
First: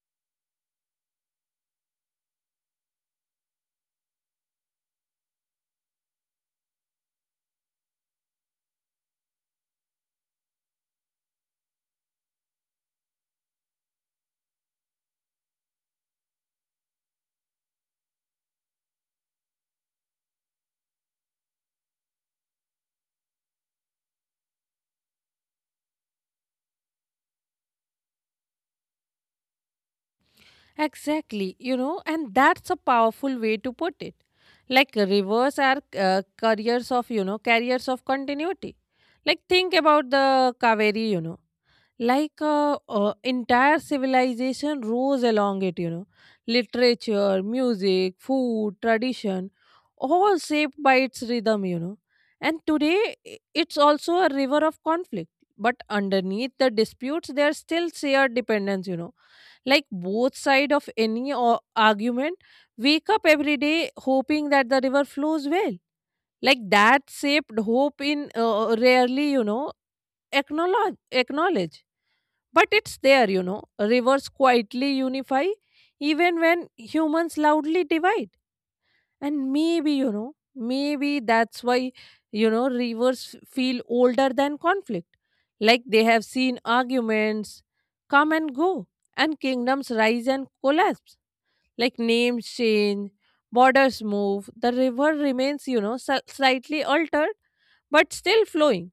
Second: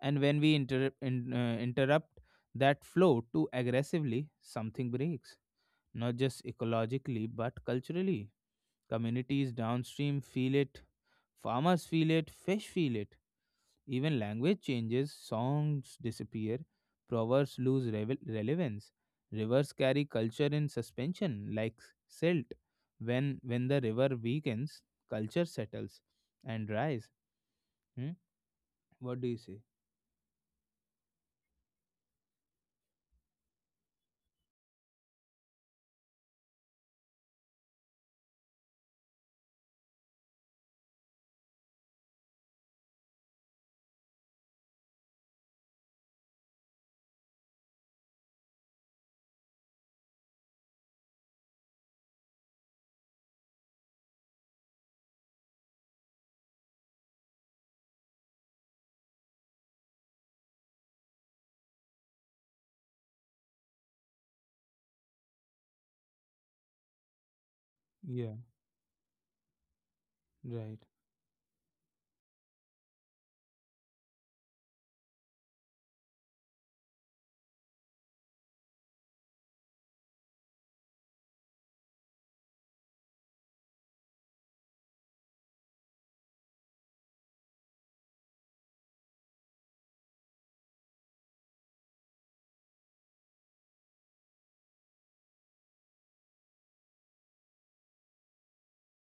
[SPEAKER 1] And when we interrupt that flow too aggressively, something breaks, not just ecologically, but culturally. Communities downstream feel it, farmers feel it, fish feel it. Even language changes, songs disappear, proverbs lose relevance. Rivers carry culture in suspension like silt. When the river weakens, culture settles and dries. Hmm? What do you say?
[SPEAKER 2] Exactly, and that's a powerful way to put it. Like rivers are careers of, you know, carriers of continuity. Like think about the Kaveri, like entire civilization rose along it, literature, music, food, tradition, all shaped by its rhythm. And today it's also a river of conflict, but underneath the disputes, there's still shared dependence, like both side of any argument wake up every day hoping that the river flows well. Like that shaped hope
[SPEAKER 1] Yeah,
[SPEAKER 2] in rarely, you know,
[SPEAKER 1] right.
[SPEAKER 2] acknowledge, but it's there. Rivers quietly unify even when humans loudly divide. And maybe, that's why rivers feel older than conflict. Like they have seen arguments come and go, and kingdoms rise and collapse. Like names change, borders move, the river remains, slightly altered but still flowing.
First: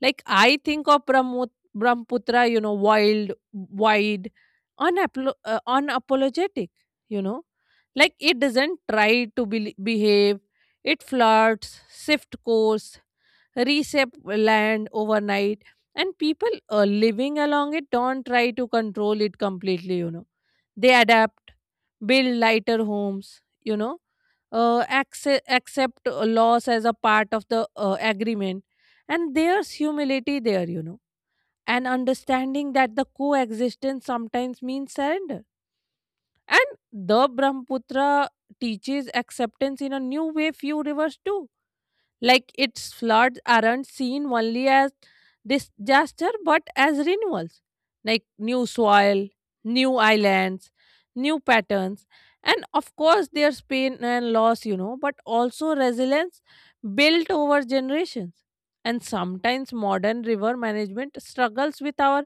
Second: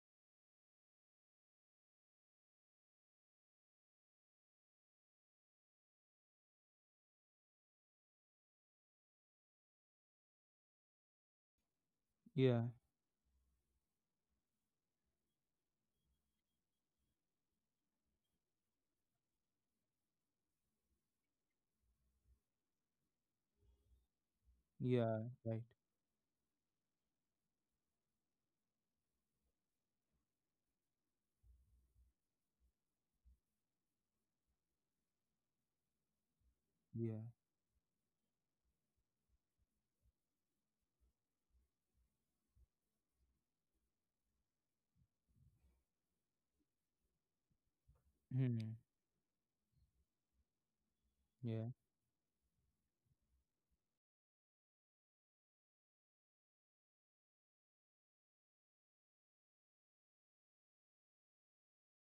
[SPEAKER 2] Like I think of Brahmaputra, you know, wild, wide, unapologetic, you know. Like it doesn't try to behave, it flirts, shift
[SPEAKER 1] Yeah,
[SPEAKER 2] course, reshape land overnight. And people living along it don't try to control it completely, you know. They adapt, build lighter homes, you know, uh,
[SPEAKER 1] yeah,
[SPEAKER 2] accept,
[SPEAKER 1] right.
[SPEAKER 2] accept uh, loss as a part of the agreement. And there's humility there, and understanding that the coexistence sometimes means surrender. And the
[SPEAKER 1] Yeah.
[SPEAKER 2] Brahmaputra teaches acceptance in a new way few rivers do. Like its floods aren't seen only as disaster but as renewals, like new
[SPEAKER 1] Hmm.
[SPEAKER 2] soil, new islands, new
[SPEAKER 1] Yeah.
[SPEAKER 2] patterns. And of course, there's pain and loss, but also resilience built over generations. And sometimes modern river management struggles with our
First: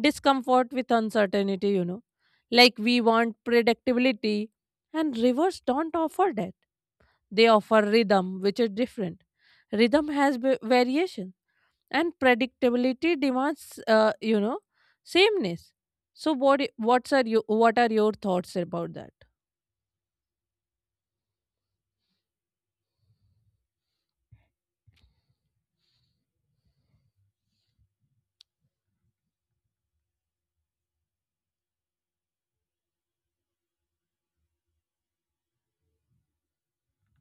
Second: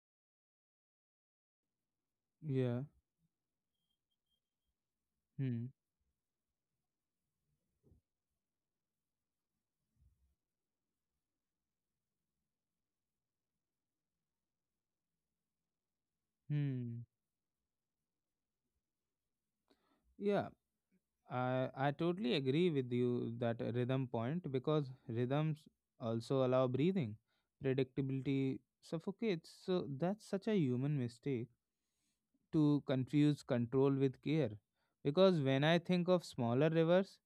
[SPEAKER 2] discomfort with uncertainty. Like
[SPEAKER 1] Yeah.
[SPEAKER 2] we want predictability, and rivers
[SPEAKER 1] Hmm.
[SPEAKER 2] don't offer that. They offer rhythm, which is different. Rhythm has variation, and predictability demands sameness. So, what I-
[SPEAKER 1] Hmm.
[SPEAKER 2] what's are you? What are your thoughts about that?
[SPEAKER 1] Yeah. I totally agree with you that rhythm point, because rhythms also allow breathing. Predictability suffocates, so that's such a human mistake to confuse control with care. Because when I think of smaller rivers,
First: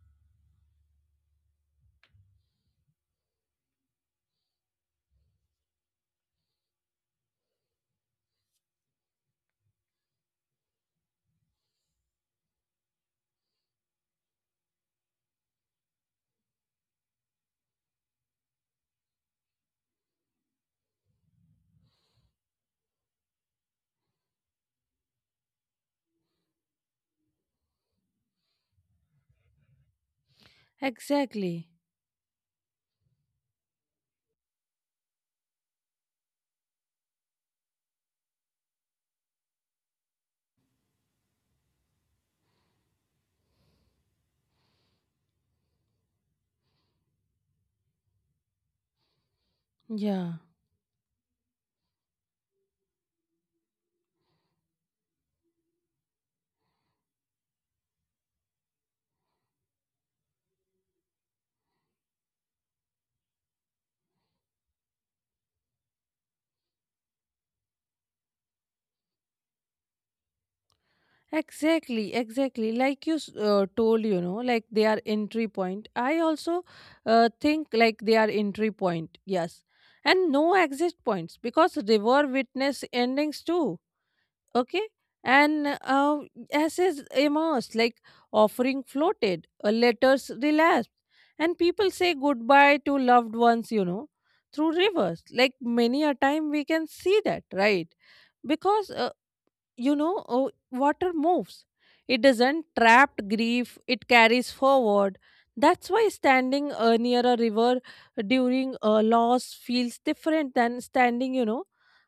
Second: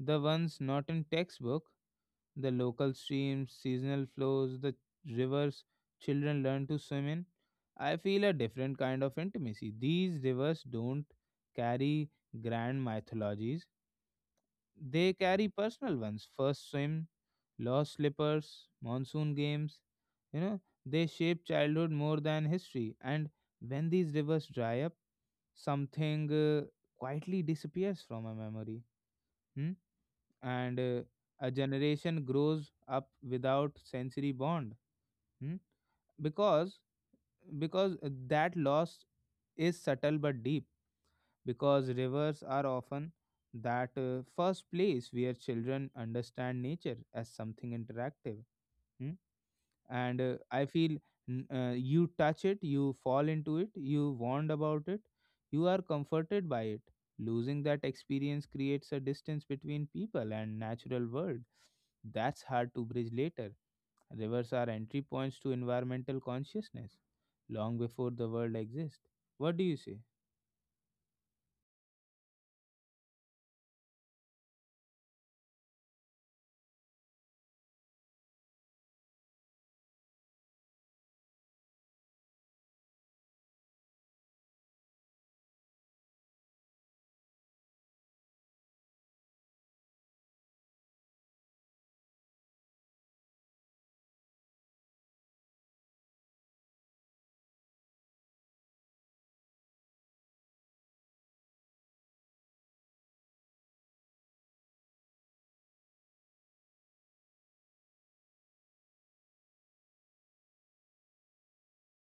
[SPEAKER 1] the ones not in textbook, the local streams, seasonal flows, the rivers children learn to swim in, I feel a different kind of intimacy. These rivers don't carry grand mythologies. They carry personal ones, first swim, lost slippers, monsoon games. You know, they shape childhood more than history. And when these rivers dry up, something quietly disappears from a memory. Hmm? And a
[SPEAKER 2] Exactly.
[SPEAKER 1] generation grows up without sensory bond. Hmm? because because that loss is subtle but deep, because rivers are often that first place where children understand nature as something interactive. Hmm? And
[SPEAKER 2] Yeah.
[SPEAKER 1] I feel you touch it, you fall into it, you warned about it, you are comforted by it. Losing that experience creates a distance between people and natural world. That's hard to bridge later. Rivers are entry points to environmental consciousness long before the world exists. What do you say?
[SPEAKER 2] Exactly. Exactly. Like you told, you know, like they are entry point. I also think like they are entry point. Yes, and no exit points, because they were witness endings too, okay, and essays immersed, like offering floated letters relapsed, and people say goodbye to loved ones through rivers, like many a time we can see that, right? Because, you know, oh, water moves, it doesn't trap grief, it carries forward. That's why standing near a river during a loss feels different than standing you know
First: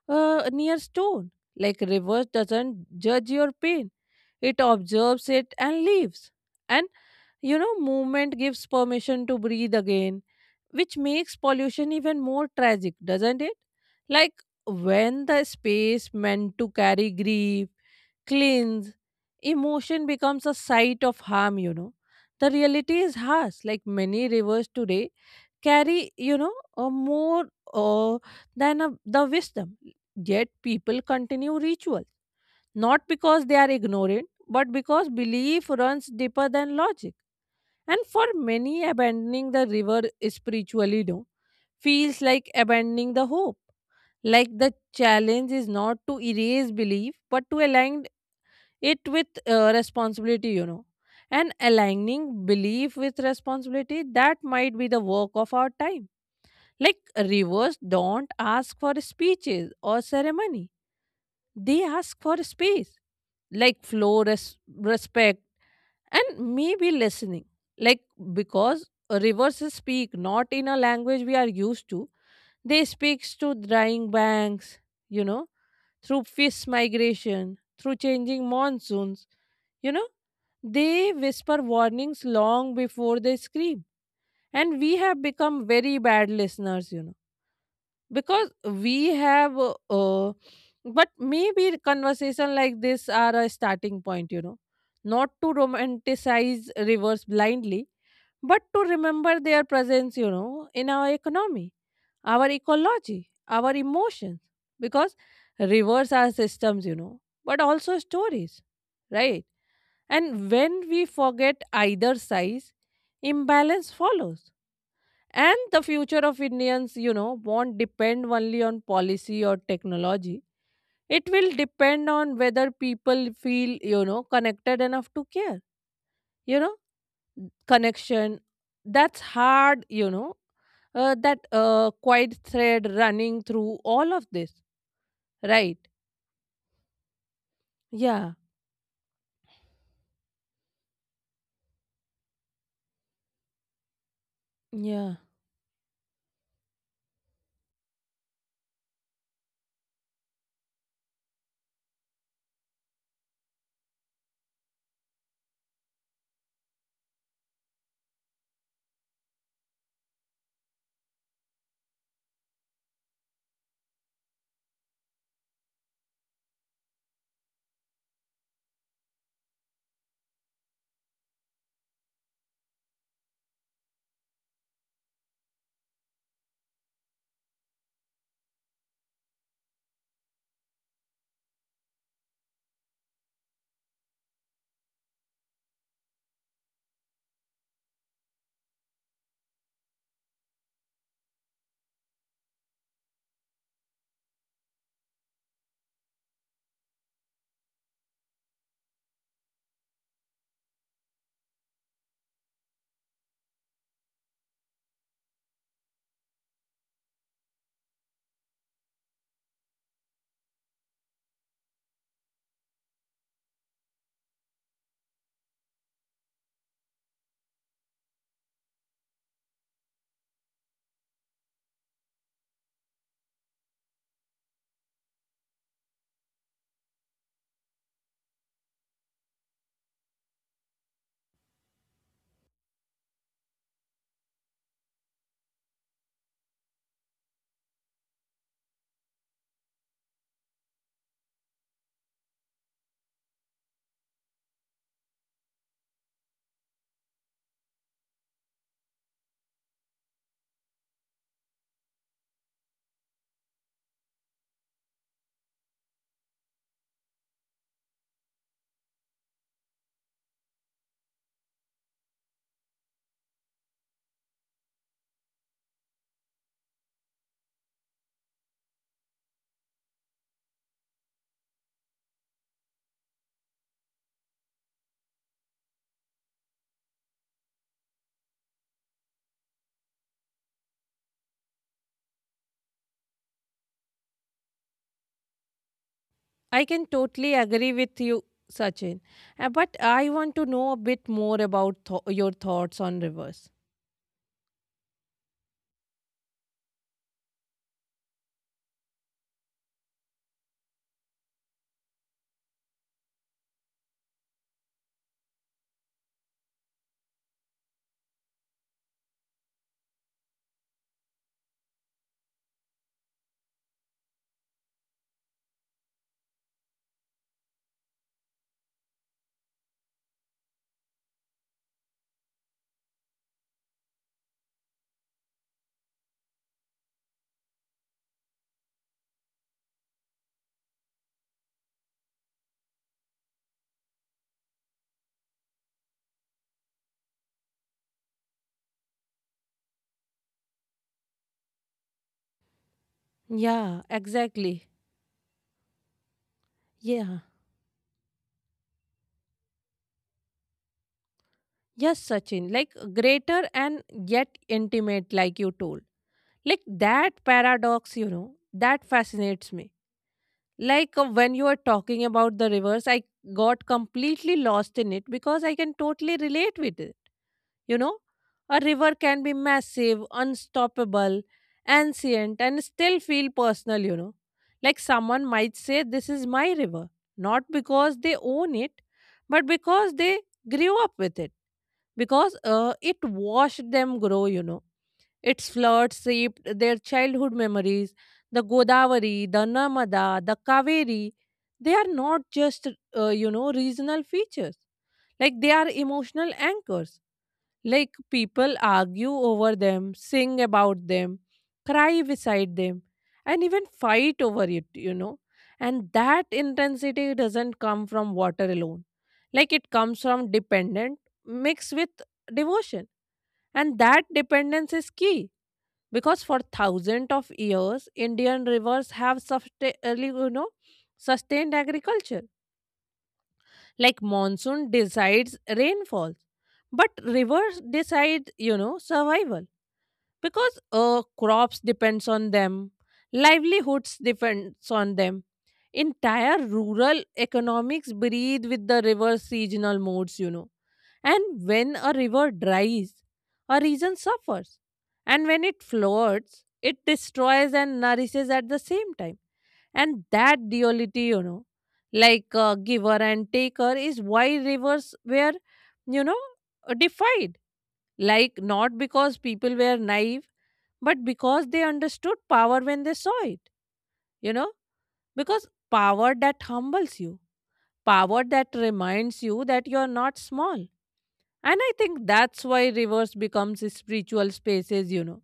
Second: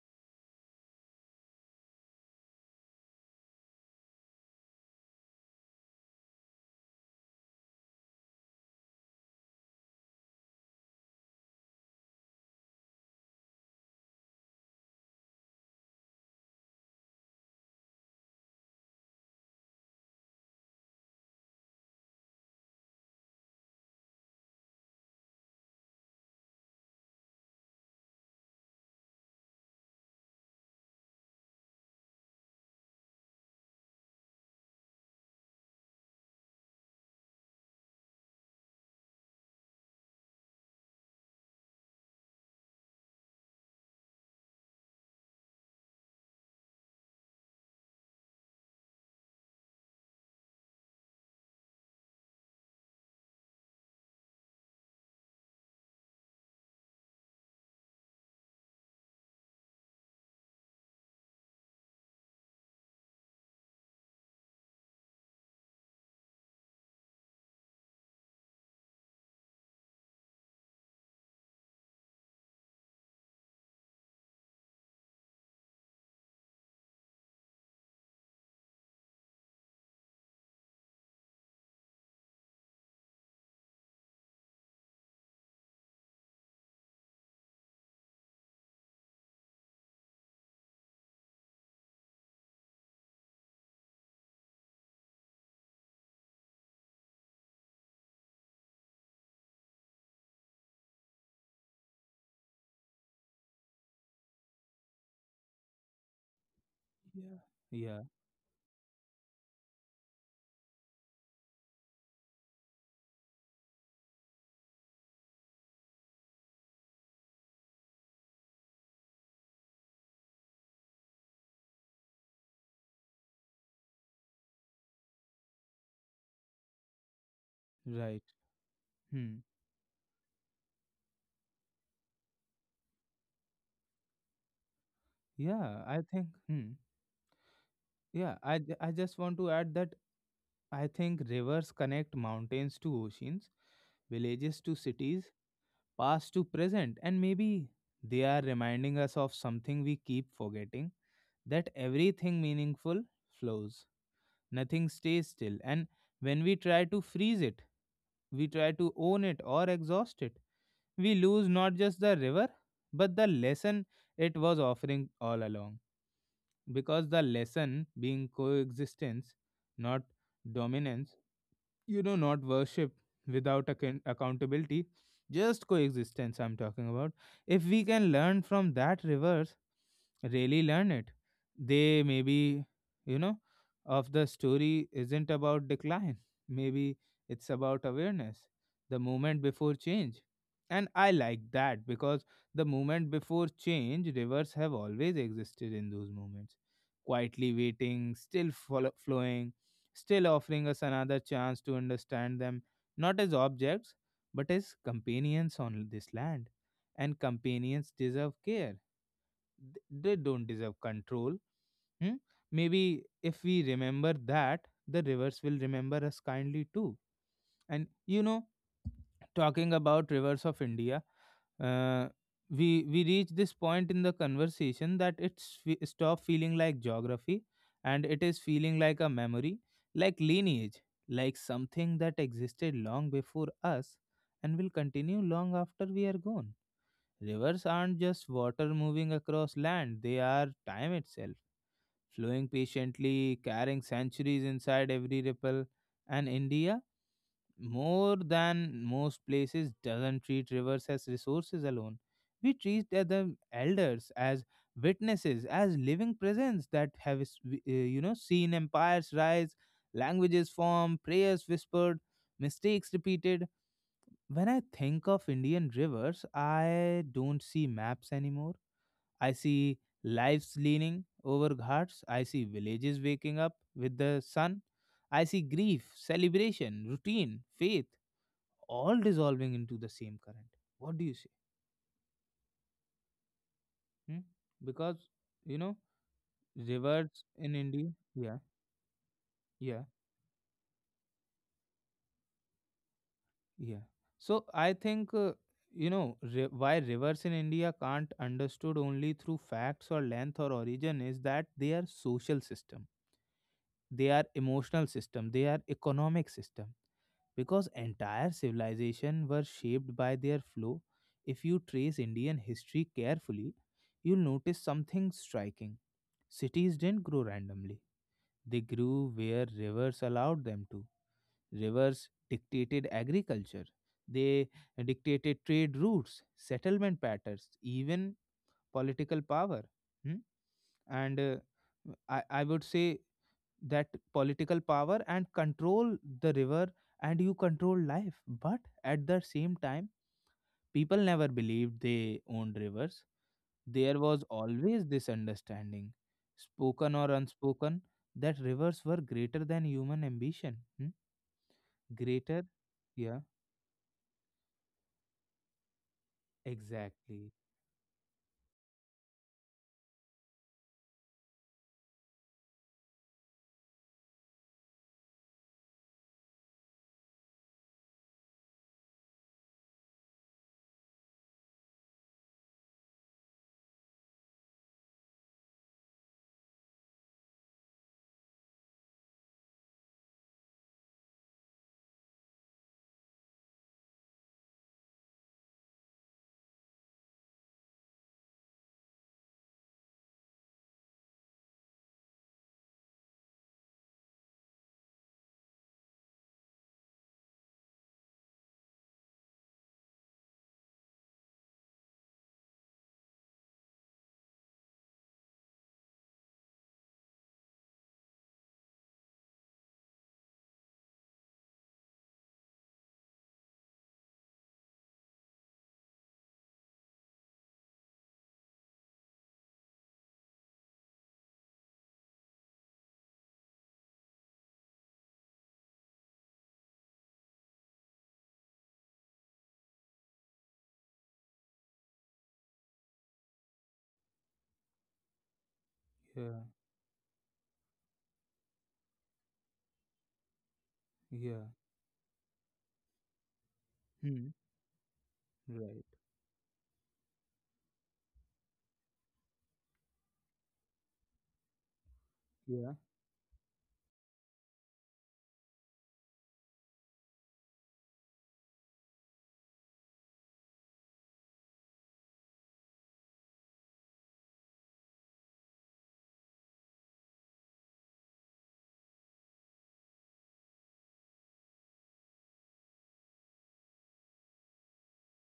[SPEAKER 2] uh, near stone. Like river doesn't judge your pain, it observes it and leaves. And movement gives permission to breathe again, which makes pollution even more tragic, doesn't it? Like when the space meant to carry grief, cleanse emotion, becomes a site of harm. The reality is harsh. Like many rivers today carry you know a more uh, than a, the wisdom, yet people continue rituals, not because they are ignorant, but because belief runs deeper than logic. And for many, abandoning the river spiritually, no, feels like abandoning the hope. Like the challenge is not to erase belief but to align it with responsibility, you know. And aligning belief with responsibility, that might be the work of our time. Like rivers don't ask for speeches or ceremony, they ask for space, like flow, respect, and maybe listening. Like because rivers speak not in a language we are used to, they speak to drying banks, you know, through fish migration, through changing monsoons, you know, they whisper warnings long before they scream. And we have become very bad listeners, because we have but maybe conversation like this are a starting point, not to romanticize rivers blindly, but to remember their presence in our economy, our ecology, our emotions, because rivers are systems,
[SPEAKER 1] Yeah.
[SPEAKER 2] but also
[SPEAKER 1] Yeah,
[SPEAKER 2] stories, right? And when we forget either size, imbalance follows. And the future of Indians, won't depend only on policy or technology. It will depend on whether people feel, connected enough to care. You know,
[SPEAKER 1] right.
[SPEAKER 2] connection. That's
[SPEAKER 1] Hmm.
[SPEAKER 2] hard, that quiet thread running through all of this, right?
[SPEAKER 1] Yeah, I think. Hmm.
[SPEAKER 2] Yeah,
[SPEAKER 1] Yeah, I just want to add that I think rivers connect mountains to oceans, villages to
[SPEAKER 2] yeah.
[SPEAKER 1] cities, past to present, and maybe they are reminding us of something we keep forgetting, that everything meaningful flows. Nothing stays still, and when we try to freeze it, we try to own it or exhaust it, we lose not just the river, but the lesson it was offering all along. Because the lesson being coexistence, not dominance, you know, not worship without accountability, just coexistence I'm talking about. If we can learn from that reverse, really learn it, they maybe, you know, of the story isn't about decline, maybe it's about awareness, the moment before change. And I like that because the moment before change rivers have always existed in those moments, quietly waiting, still flowing, still offering us another chance to understand them, not as objects but as companions on this land. And companions deserve care. They don't deserve control. Hmm? Maybe if we remember that, the rivers will remember us kindly too. And you know, talking about rivers of India, uh, we reach this point in the conversation that it's stop feeling like geography, and it is feeling like a memory, like lineage, like something that existed long before us, and will continue long after we are gone. Rivers aren't just water moving across land; they are time itself, flowing patiently, carrying centuries inside every ripple. And India, more than most places, doesn't treat rivers as resources alone. We treat the elders as witnesses, as living presence that have you know, seen empires rise, languages form, prayers whispered, mistakes repeated. When I think of Indian rivers, I don't see maps anymore, I see lives leaning over ghats, I see villages waking up with the sun, I see grief, celebration, routine, faith, all dissolving into the same current. What do you say? Hmm? Because you know
[SPEAKER 2] I can
[SPEAKER 1] rivers
[SPEAKER 2] totally
[SPEAKER 1] in
[SPEAKER 2] agree
[SPEAKER 1] India.
[SPEAKER 2] with you,
[SPEAKER 1] Yeah,
[SPEAKER 2] Sachin. But
[SPEAKER 1] yeah,
[SPEAKER 2] I want to know a bit more about your thoughts on rivers.
[SPEAKER 1] yeah. So I think you know, ri why rivers in India can't understood only through facts or length or origin is that they are social system, they are emotional system, they are economic system. Because entire civilization were shaped by their flow. If you trace Indian history carefully, you'll notice something striking. Cities didn't grow randomly, they grew where rivers allowed them to. Rivers dictated agriculture, they dictated trade routes, settlement patterns, even political power. Hmm? And I would say that political power and control the river, and you control life. But at the same time, people never believed they owned rivers.
[SPEAKER 2] Yeah,
[SPEAKER 1] There was
[SPEAKER 2] exactly.
[SPEAKER 1] always this understanding, spoken or
[SPEAKER 2] Yeah.
[SPEAKER 1] unspoken, that rivers were greater than human ambition. Hmm?
[SPEAKER 2] Yes,
[SPEAKER 1] Greater?
[SPEAKER 2] Sachin, like
[SPEAKER 1] Yeah,
[SPEAKER 2] greater and yet intimate, like you told. Like that
[SPEAKER 1] exactly.
[SPEAKER 2] paradox, that fascinates me. Like when you were talking about the rivers, I got completely lost in it, because I can totally relate with it. You know, a river can be massive, unstoppable, ancient, and still feel personal. Like someone might say, this is my river, not because they own it, but because they grew up with it, because it watched them grow. Its floods shaped their childhood memories. The Godavari, the Narmada, the Kaveri, they are not just regional features. Like they are emotional anchors, like people argue over them, sing about them, cry beside them, and even fight over it. And that intensity doesn't come from water alone. Like it comes from dependent mixed with devotion. And that dependence is key, because for thousands of years, Indian rivers have sustained agriculture. Like monsoon decides rainfalls, but rivers decide survival, because crops depends on them, livelihoods depends on them, entire
[SPEAKER 1] Yeah,
[SPEAKER 2] rural economics breathe with the river's seasonal moods. And
[SPEAKER 1] yeah.
[SPEAKER 2] when a river dries, a region
[SPEAKER 1] Hmm.
[SPEAKER 2] suffers, and when it
[SPEAKER 1] Right.
[SPEAKER 2] floods, it destroys and nourishes at the same time. And that duality, like
[SPEAKER 1] Yeah,
[SPEAKER 2] giver and taker is why rivers were you know uh, defied, like not because people were naive, but because they understood power when they saw it, you know, because power that humbles you, power that reminds you that you're not small. And I think that's why rivers becomes spiritual spaces, you know,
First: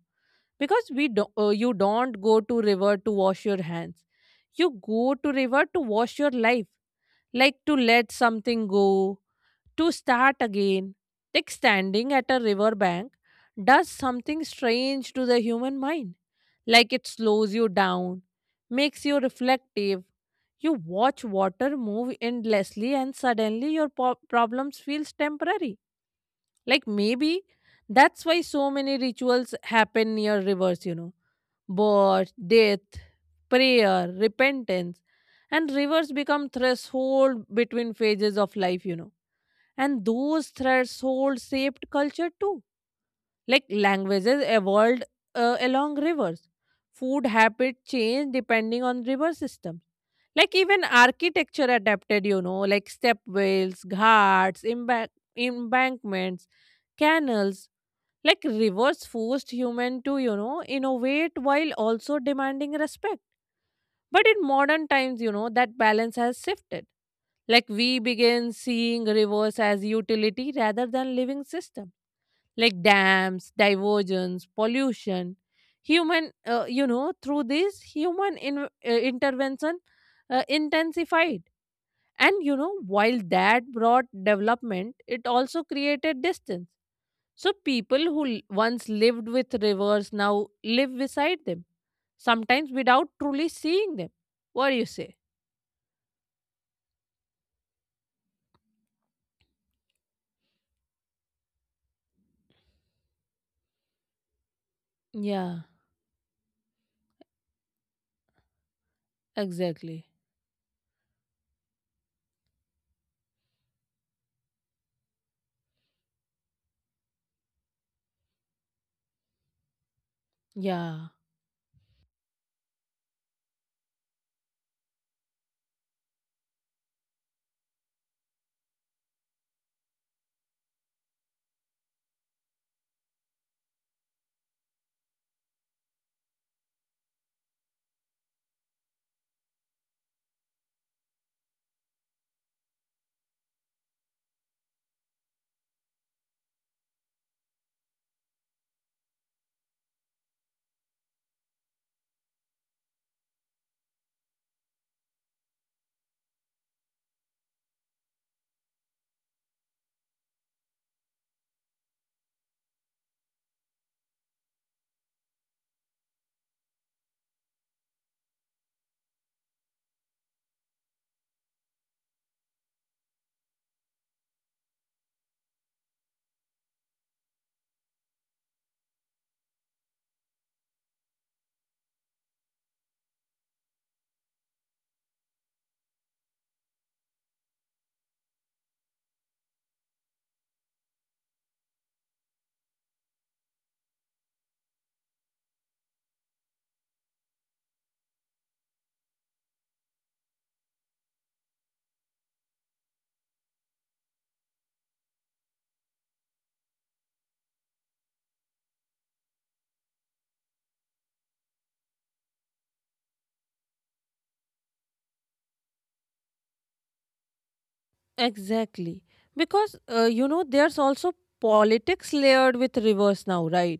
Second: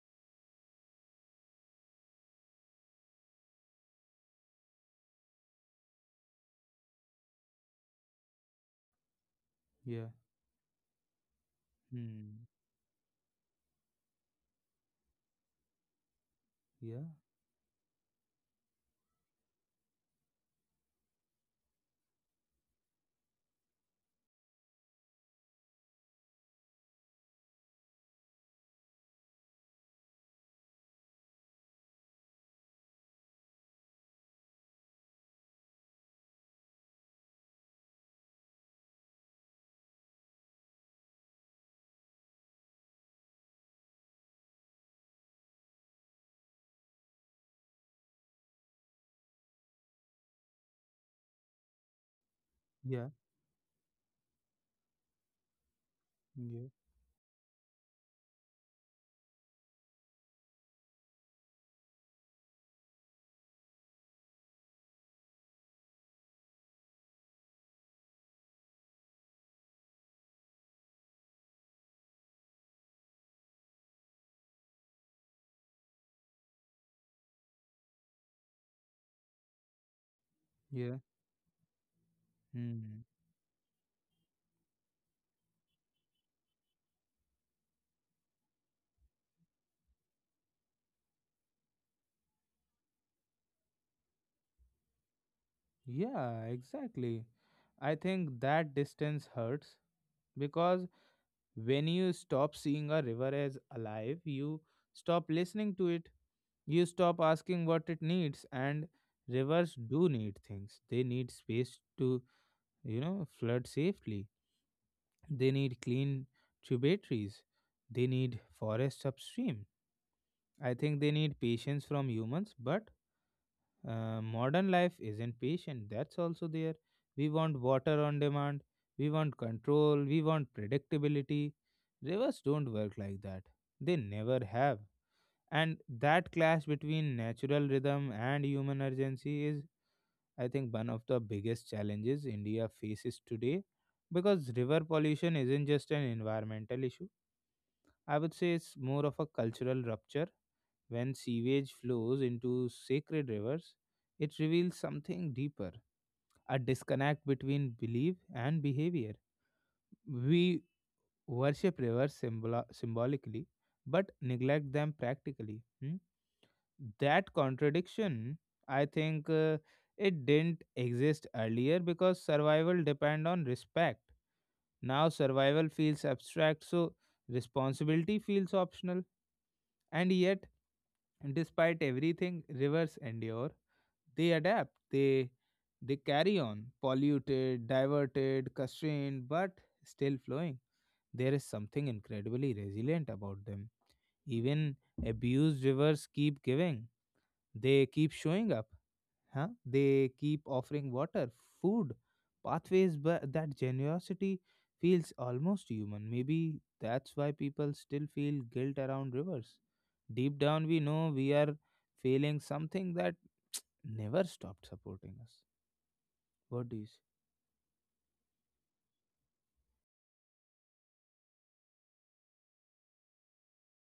[SPEAKER 2] because we do, you don't go to river to wash your hands. You go to river to wash your life, like to let something go, to
[SPEAKER 1] yeah.
[SPEAKER 2] start again, like standing at a
[SPEAKER 1] Hmm.
[SPEAKER 2] riverbank, does something strange to the human mind. Like
[SPEAKER 1] Yeah,
[SPEAKER 2] it slows you down, makes you reflective. You watch water move endlessly, and suddenly your problems feels temporary. Like maybe that's why so many rituals happen near rivers. You know, birth, death, prayer, repentance, and rivers become threshold between phases of life. You know and those thresholds shaped culture too. Like languages evolved along rivers. Food habit changed depending on river systems. Like even architecture adapted, you know, like
[SPEAKER 1] yeah,
[SPEAKER 2] stepwells, ghats, embankments,
[SPEAKER 1] yeah,
[SPEAKER 2] canals. Like rivers forced human to, you know, innovate while also demanding respect. But in modern times, you know, that balance has shifted like we begin seeing rivers as utility rather than living system, like dams, diversions, pollution, human. You know, through this human intervention
[SPEAKER 1] yeah.
[SPEAKER 2] intensified, and you know,
[SPEAKER 1] Hmm.
[SPEAKER 2] while that brought development, it also created distance. So people who once lived with rivers now live beside them, sometimes without truly seeing them. What do you say?
[SPEAKER 1] Yeah, exactly. I think that distance hurts because when you stop seeing a river as alive, you stop
[SPEAKER 2] Yeah,
[SPEAKER 1] listening to it. You stop asking what it needs, and rivers
[SPEAKER 2] exactly.
[SPEAKER 1] do need things. They need space to, flood safely. They need clean tributaries. They need forests upstream. I think
[SPEAKER 2] Yeah.
[SPEAKER 1] they need patience from humans, but modern life isn't patient. That's also there. We want water on demand. We want control. We want predictability. Rivers don't work like that. They never have. And that clash between natural rhythm and human urgency is, I think, one of the biggest challenges India faces today, because river pollution isn't just an environmental issue. I would say it's more of a cultural rupture. When sewage flows into sacred rivers, it reveals something deeper, a disconnect between belief and behavior. We worship rivers symbolically but neglect them practically. Hmm? That contradiction, I think, it didn't exist earlier because survival depend on respect. Now survival feels abstract, so responsibility feels optional. And yet, despite everything rivers endure, they adapt, they carry on, polluted, diverted, constrained, but still flowing. There is something incredibly resilient about them. Even abused rivers keep giving. They keep showing up, huh? They keep offering water, food, pathways, but that generosity feels almost human. Maybe that's why people still feel guilt around rivers. Deep down, we know we are failing something that never stopped supporting us. What do you say?
[SPEAKER 2] Exactly. Because, you know, there's also politics layered with rivers now, right?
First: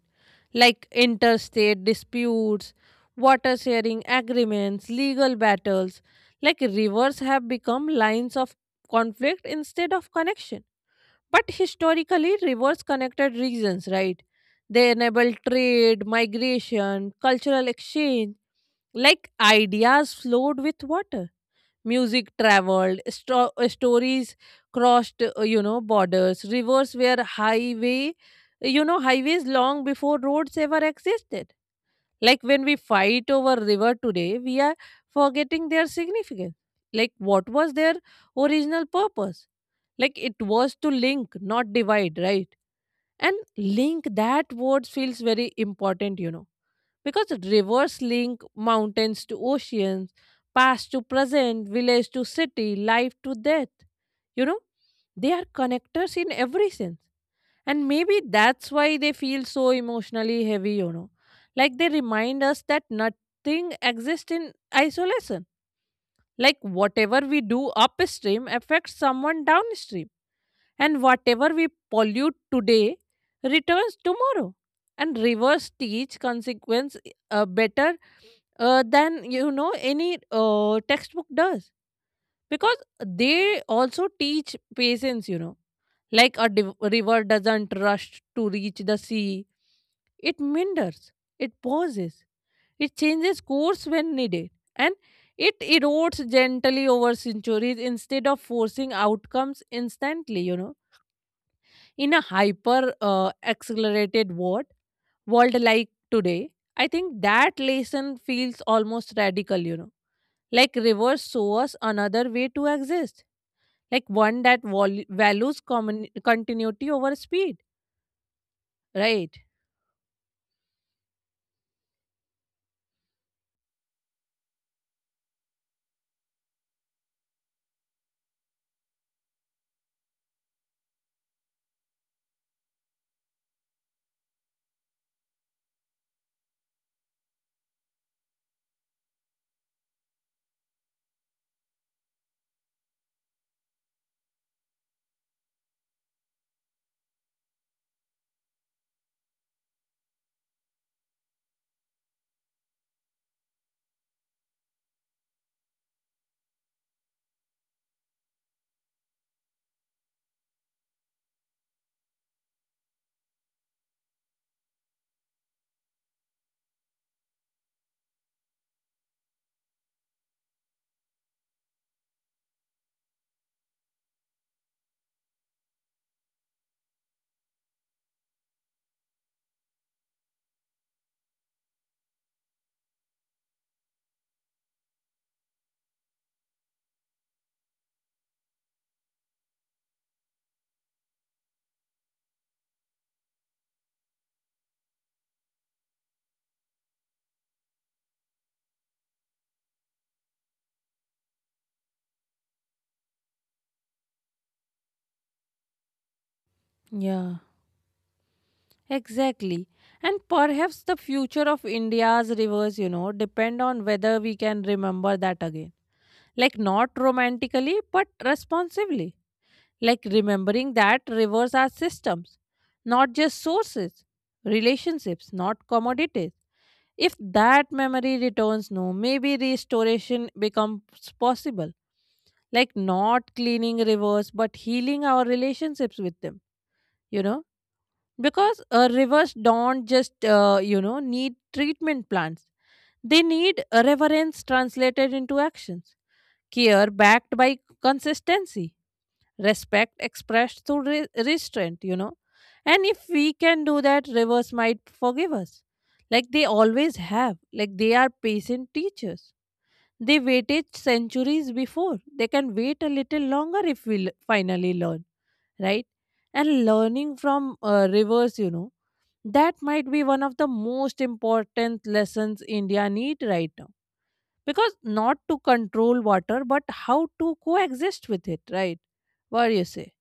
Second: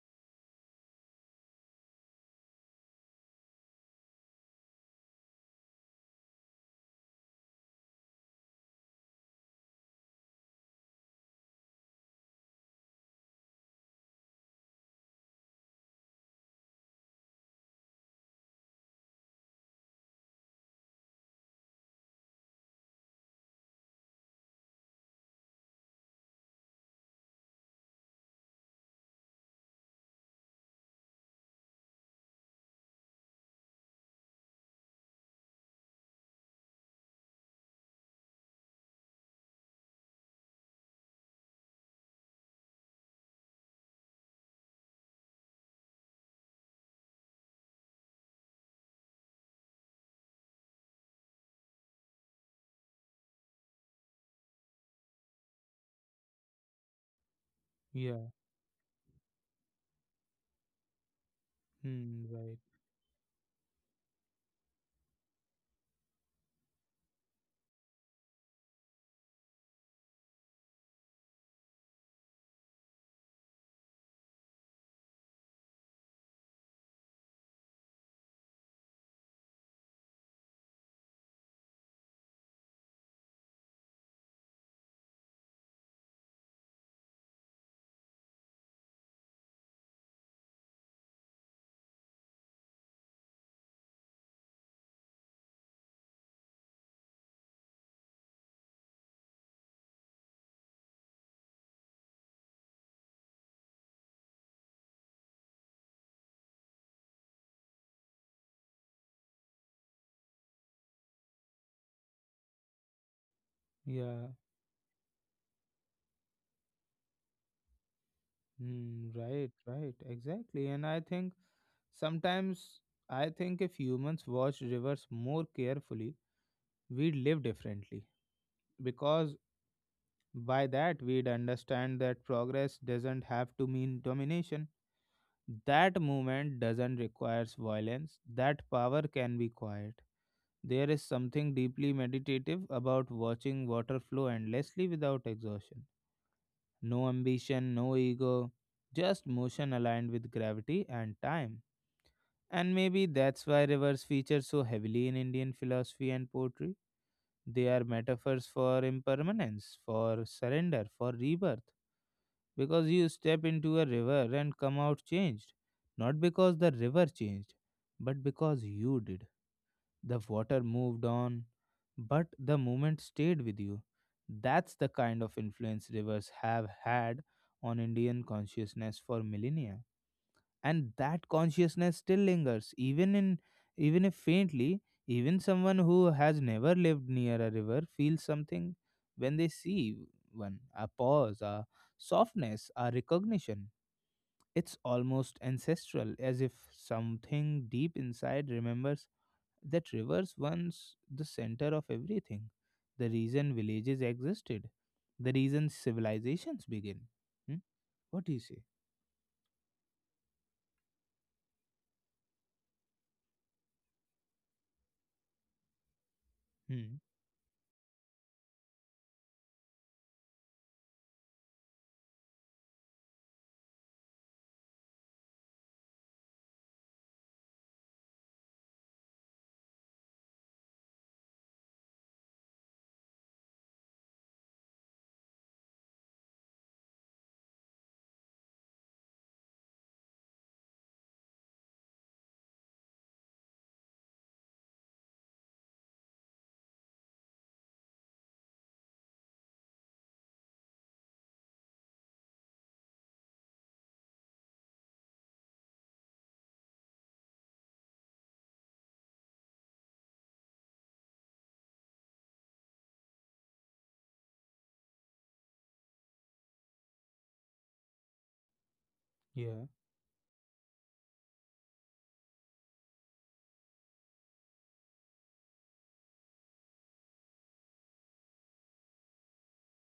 [SPEAKER 2] Like interstate disputes, water sharing agreements, legal battles. Like rivers have become lines of conflict instead of connection. But historically, rivers connected regions, right? They enable trade, migration, cultural exchange. Like ideas flowed with water music traveled, stories crossed, you know, borders, rivers were highway, you know, highways long before roads ever existed. Like when we fight over river today, we are forgetting their significance. Like what was their original purpose? Like it was to link, not divide, right? And link that word feels very important, you know because rivers link mountains to oceans, past to present, village to city, life to death. You know, they are connectors in every sense. And maybe
[SPEAKER 1] Yeah.
[SPEAKER 2] that's why they feel so emotionally heavy, you know. Like they
[SPEAKER 1] Hmm,
[SPEAKER 2] remind us
[SPEAKER 1] right.
[SPEAKER 2] that nothing exists in isolation. Like whatever we do upstream affects someone downstream. And whatever we pollute today returns tomorrow. And rivers teach consequence better than you know any textbook does because they also teach patience you know like a river doesn't rush to reach the sea, it meanders, it pauses, it changes course when needed, and it erodes gently over centuries instead of forcing outcomes instantly, you know, in a hyper accelerated world like today. I think that lesson feels almost radical, you know, like rivers show us another way to exist, like
[SPEAKER 1] Yeah.
[SPEAKER 2] one that values continuity over speed,
[SPEAKER 1] Hmm,
[SPEAKER 2] right?
[SPEAKER 1] right, right, exactly. And I think sometimes, I think if humans watched rivers more carefully, we'd live differently. Because by that, we'd understand that progress doesn't have to mean domination. That movement doesn't require violence, that power can be quiet. There is something deeply meditative about watching water flow endlessly without exhaustion. No ambition, no ego, just motion aligned with gravity and time. And maybe that's why rivers feature so heavily in Indian philosophy and poetry. They are metaphors for impermanence, for surrender, for rebirth. Because you step into a river and come out changed. Not because the river changed, but because you did. The water moved on, but the moment stayed with you. That's the kind of influence rivers have had on Indian consciousness for millennia, and that consciousness still lingers, even in, even if faintly. Even someone who has never lived near a river feels something when they see one, a pause, a softness, a recognition. It's almost ancestral, as if something deep inside remembers that rivers once the center of everything, the reason villages existed, the reason civilizations begin.
[SPEAKER 2] Yeah.
[SPEAKER 1] Hmm? What do you say?
[SPEAKER 2] Exactly. And perhaps the future of India's rivers, you know, depend on whether we can remember that again. Like not
[SPEAKER 1] Hmm.
[SPEAKER 2] romantically, but responsibly. Like remembering that rivers are systems, not just sources, relationships, not commodities. If that memory returns, no, maybe restoration becomes possible. Like not cleaning rivers, but healing our relationships with them, you know? Because rivers don't just, you know, need treatment plants. They need reverence translated into actions, care backed by consistency, respect expressed through restraint, you know, and if we can do that rivers might forgive us, like they always have, like they are patient teachers, they waited centuries before they can wait a little longer if we finally learn, right? And learning from rivers, you know, that
[SPEAKER 1] Yeah,
[SPEAKER 2] might be one of the most important lessons India need right now, because not to control water but how to coexist with it, right? What do you say?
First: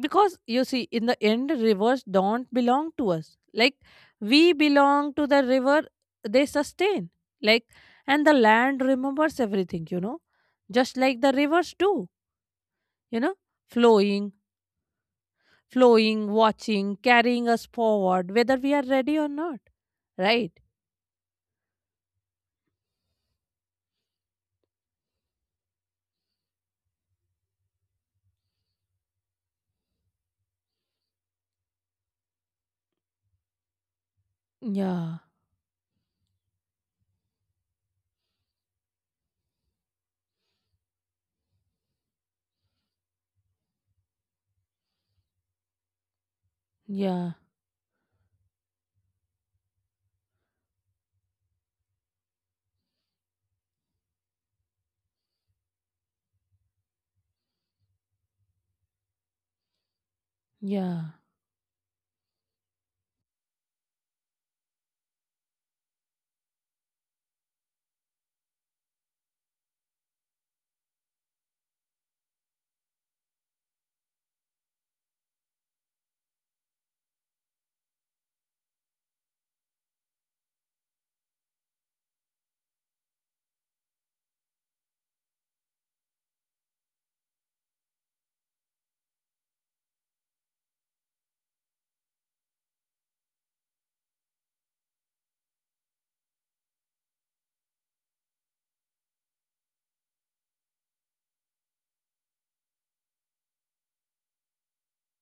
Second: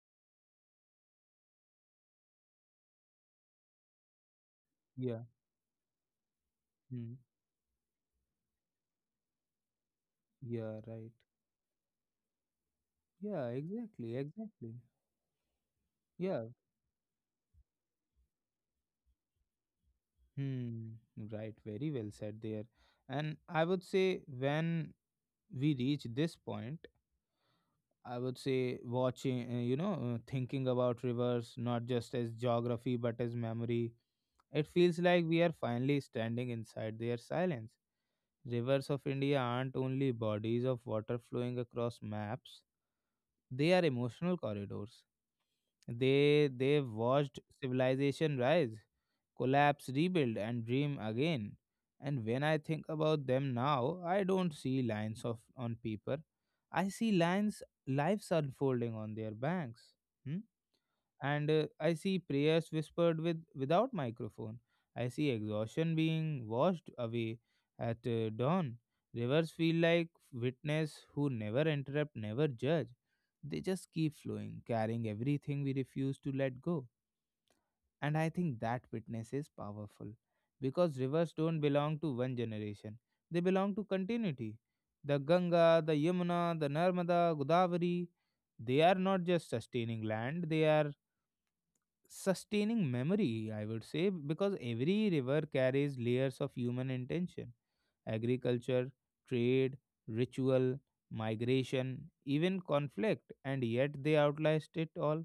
[SPEAKER 2] Because you see in the end rivers don't belong to us, like we belong
[SPEAKER 1] yeah.
[SPEAKER 2] to the river, they sustain,
[SPEAKER 1] Hmm.
[SPEAKER 2] like, and the land remembers everything, you know,
[SPEAKER 1] Yeah,
[SPEAKER 2] just
[SPEAKER 1] right.
[SPEAKER 2] like the rivers do, you know,
[SPEAKER 1] Yeah, exactly,
[SPEAKER 2] flowing,
[SPEAKER 1] exactly.
[SPEAKER 2] flowing,
[SPEAKER 1] Yeah.
[SPEAKER 2] watching, carrying us forward whether we are ready or not, right?
[SPEAKER 1] Hmm, right. Very well said there. And I would say when we reach this point, I would say watching, thinking about rivers, not just as geography, but as memory. It feels
[SPEAKER 2] Yeah,
[SPEAKER 1] like we are finally standing inside their silence. Rivers of India aren't only bodies of water flowing across maps, they are emotional corridors. They've
[SPEAKER 2] yeah,
[SPEAKER 1] watched civilization rise, collapse, rebuild, and dream again. And when I think about them now, I don't see lines of on paper. I see lines lives unfolding on their banks. Hmm?
[SPEAKER 2] yeah,
[SPEAKER 1] And I see prayers whispered with without microphone. I see exhaustion being washed away at dawn. Rivers feel like witness who never interrupt, never judge. They just keep flowing, carrying everything we refuse to let go. And I think that witness is powerful because rivers don't belong to one generation, they belong to continuity. The Ganga, the Yamuna, the Narmada, Godavari, they are not just sustaining land, they are sustaining memory, I would say, because every river carries layers of human intention: agriculture, trade, ritual, migration, even conflict, and yet they outlast it all.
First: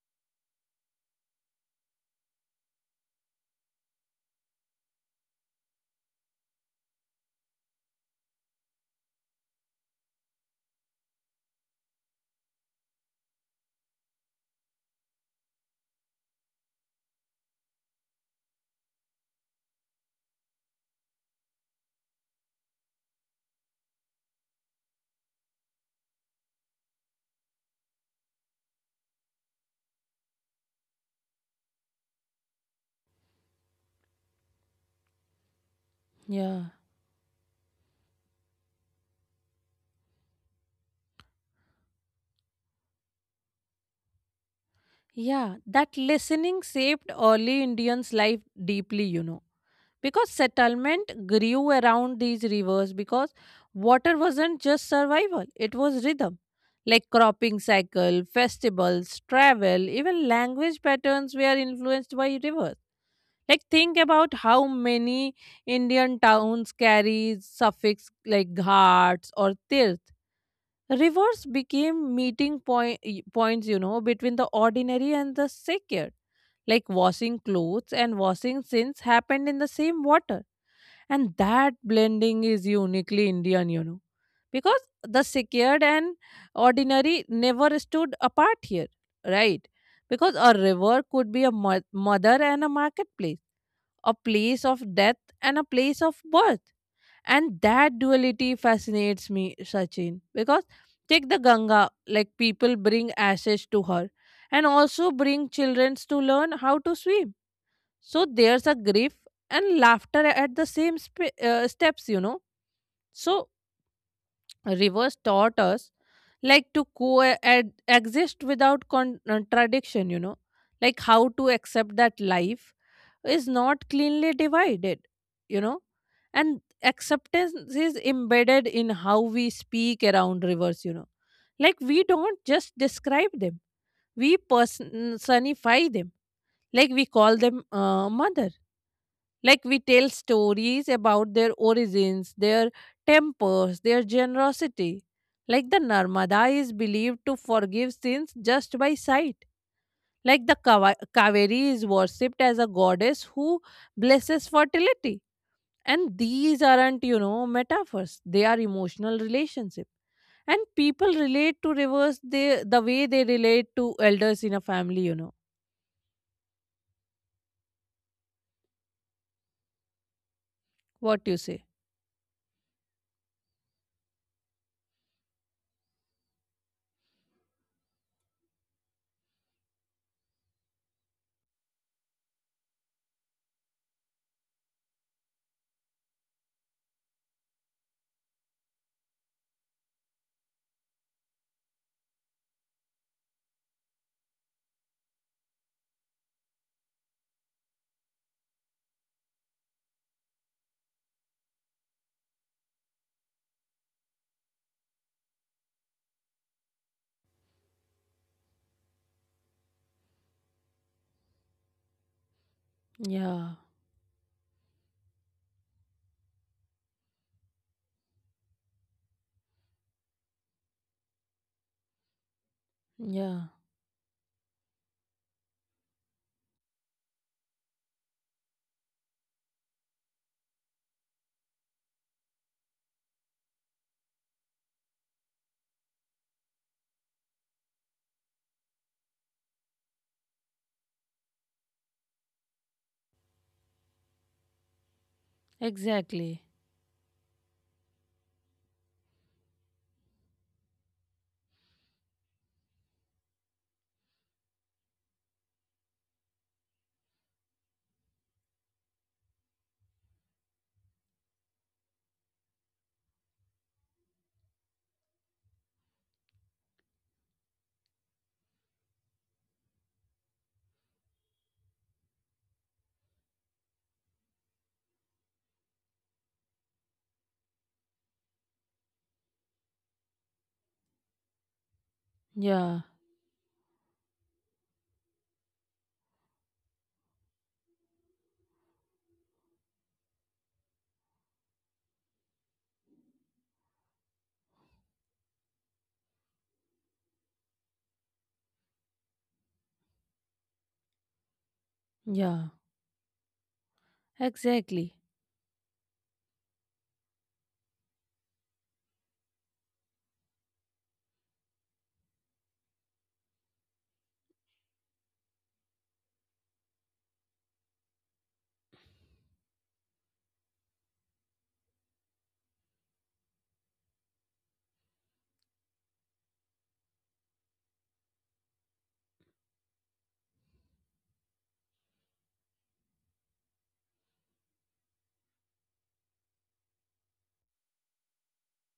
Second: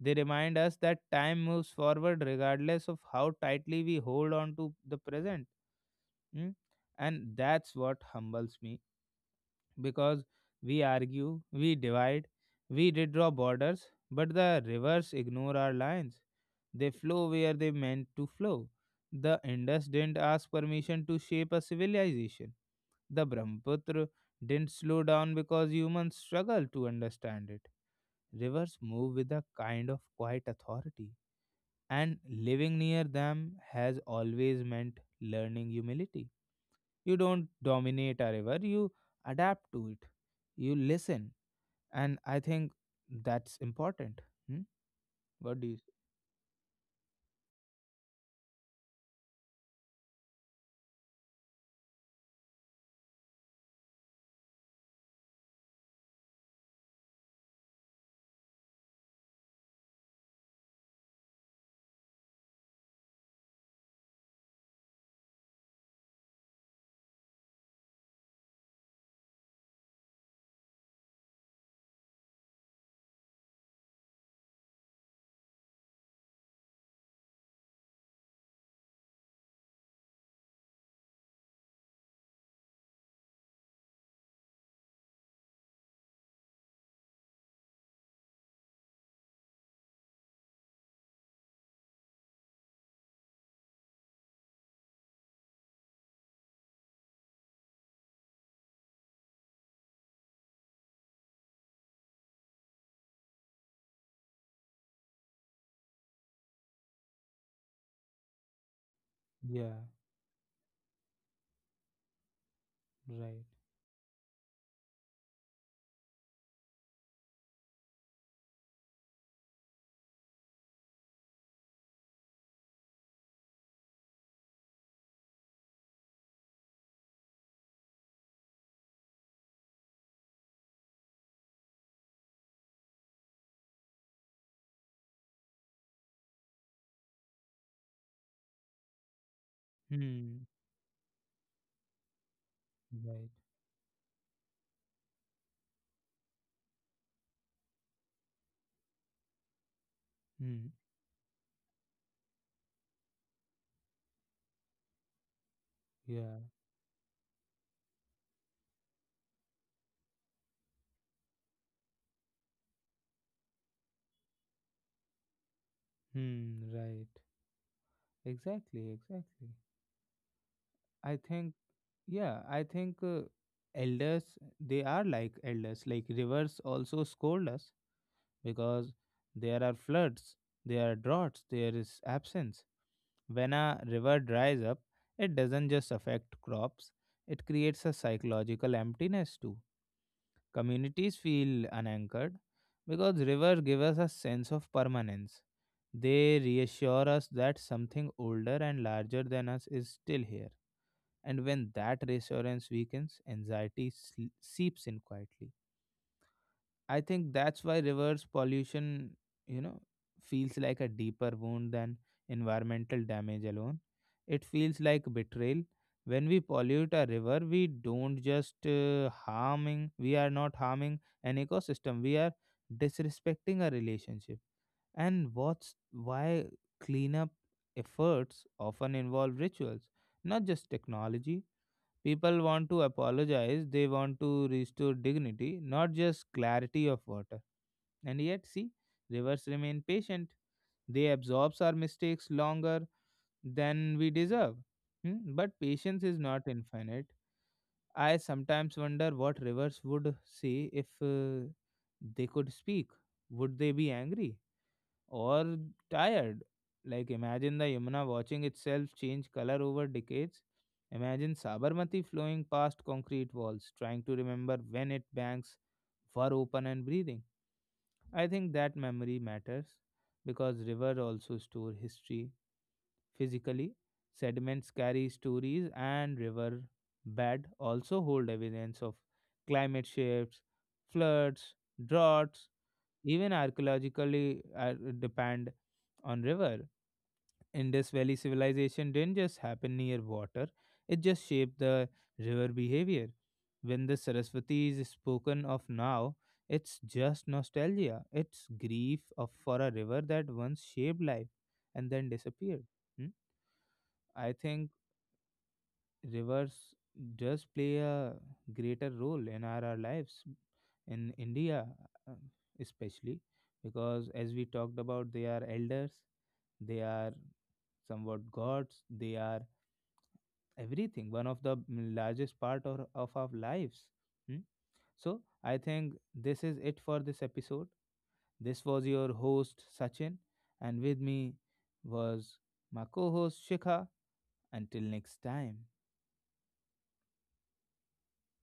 [SPEAKER 1] They remind us that time moves forward regardless of how tightly we hold on to the present. Mm? And that's what humbles me, because we argue, we divide, we redraw borders, but the rivers ignore our lines. They flow where they meant to flow. The Indus didn't ask permission to shape a civilization. The Brahmaputra didn't slow down because humans struggle to understand it. Rivers move with a kind of quiet authority, and living near them has always meant learning humility.
[SPEAKER 2] yeah,
[SPEAKER 1] You don't dominate a river, you adapt to it, you listen. And I think that's important. Hmm?
[SPEAKER 2] yeah,
[SPEAKER 1] What do you?
[SPEAKER 2] that listening shaped early Indians life deeply, you know, because settlement grew around these rivers because water wasn't just survival, it was rhythm, like cropping cycle, festivals, travel, even language patterns were influenced by rivers. Like think about how many Indian towns carry suffix like ghats or tirth. Rivers became meeting points, you know, between the ordinary and the sacred. Like washing clothes and washing sins happened in the same water. And that blending is uniquely Indian, you know, because the secured and ordinary never stood apart here, right? Because a river could be a mother and a marketplace, a place of death and a place of birth. And that duality fascinates me, Sachin, because take the Ganga, like people bring ashes to her and also bring children to learn how to swim. So there's a grief
[SPEAKER 1] Yeah,
[SPEAKER 2] and laughter at the same steps, you know.
[SPEAKER 1] right.
[SPEAKER 2] So rivers taught us like to coexist without contradiction, you know, like how to accept that life is not cleanly divided, you know, and acceptance is embedded in how we speak around rivers, you know. Like we don't just describe them, we personify them. Like we call them mother. Like we tell
[SPEAKER 1] Hmm,
[SPEAKER 2] stories about their origins, their
[SPEAKER 1] right.
[SPEAKER 2] tempers, their generosity. Like the Narmada is believed to forgive sins just by sight. Like the
[SPEAKER 1] Hmm,
[SPEAKER 2] Kaveri is worshipped as a goddess who blesses fertility, and
[SPEAKER 1] yeah.
[SPEAKER 2] these aren't, you know, metaphors. They are emotional relationship. And people relate to rivers the way they relate to elders in a family, you know.
[SPEAKER 1] Hmm, right. Exactly, exactly. I
[SPEAKER 2] What you
[SPEAKER 1] think,
[SPEAKER 2] say?
[SPEAKER 1] yeah, I think elders, they are like elders. Like rivers also scold us, because there are floods, there are droughts, there is absence. When a river dries up, it doesn't just affect crops, it creates a psychological emptiness too. Communities feel unanchored because rivers give us a sense of permanence. They reassure us that something older and larger than us is still here. And when that reassurance weakens, anxiety seeps in quietly. I think that's why reverse pollution, you know, feels like a deeper wound than environmental damage
[SPEAKER 2] Yeah,
[SPEAKER 1] alone. It feels like betrayal. When we pollute a river, we don't just harming, we are not harming an ecosystem, we are
[SPEAKER 2] yeah,
[SPEAKER 1] disrespecting a relationship. And what's why cleanup efforts often involve rituals, not just technology. People want to apologize, they want to restore dignity, not just clarity of water. And yet, see, rivers remain patient. They absorb our mistakes longer than we deserve. Hmm. But patience is
[SPEAKER 2] exactly.
[SPEAKER 1] not infinite. I sometimes wonder what rivers would say if they could speak. Would they be angry or tired? Like, imagine the Yamuna watching itself change color over decades. Imagine Sabarmati flowing past concrete walls, trying to remember when its banks were open and breathing. I think that memory matters because river also store history physically. Sediments carry stories, and river bed also hold evidence of climate shifts, floods, droughts,
[SPEAKER 2] Yeah,
[SPEAKER 1] even archaeologically depend on river. Indus Valley civilization didn't just happen near water, it just shaped the river behavior. When the Saraswati is spoken of now, it's just nostalgia. It's grief of, for a river that once shaped life and then
[SPEAKER 2] yeah,
[SPEAKER 1] disappeared. Hmm? I think
[SPEAKER 2] exactly.
[SPEAKER 1] rivers does play a greater role in our lives in India, uh, especially because, as we talked about, they are elders, they are somewhat gods, they are everything, one of the largest part of our lives. Hmm. So I think this is it for this episode. This was your host Sachin, and with me was my co-host Shikha. Until next time.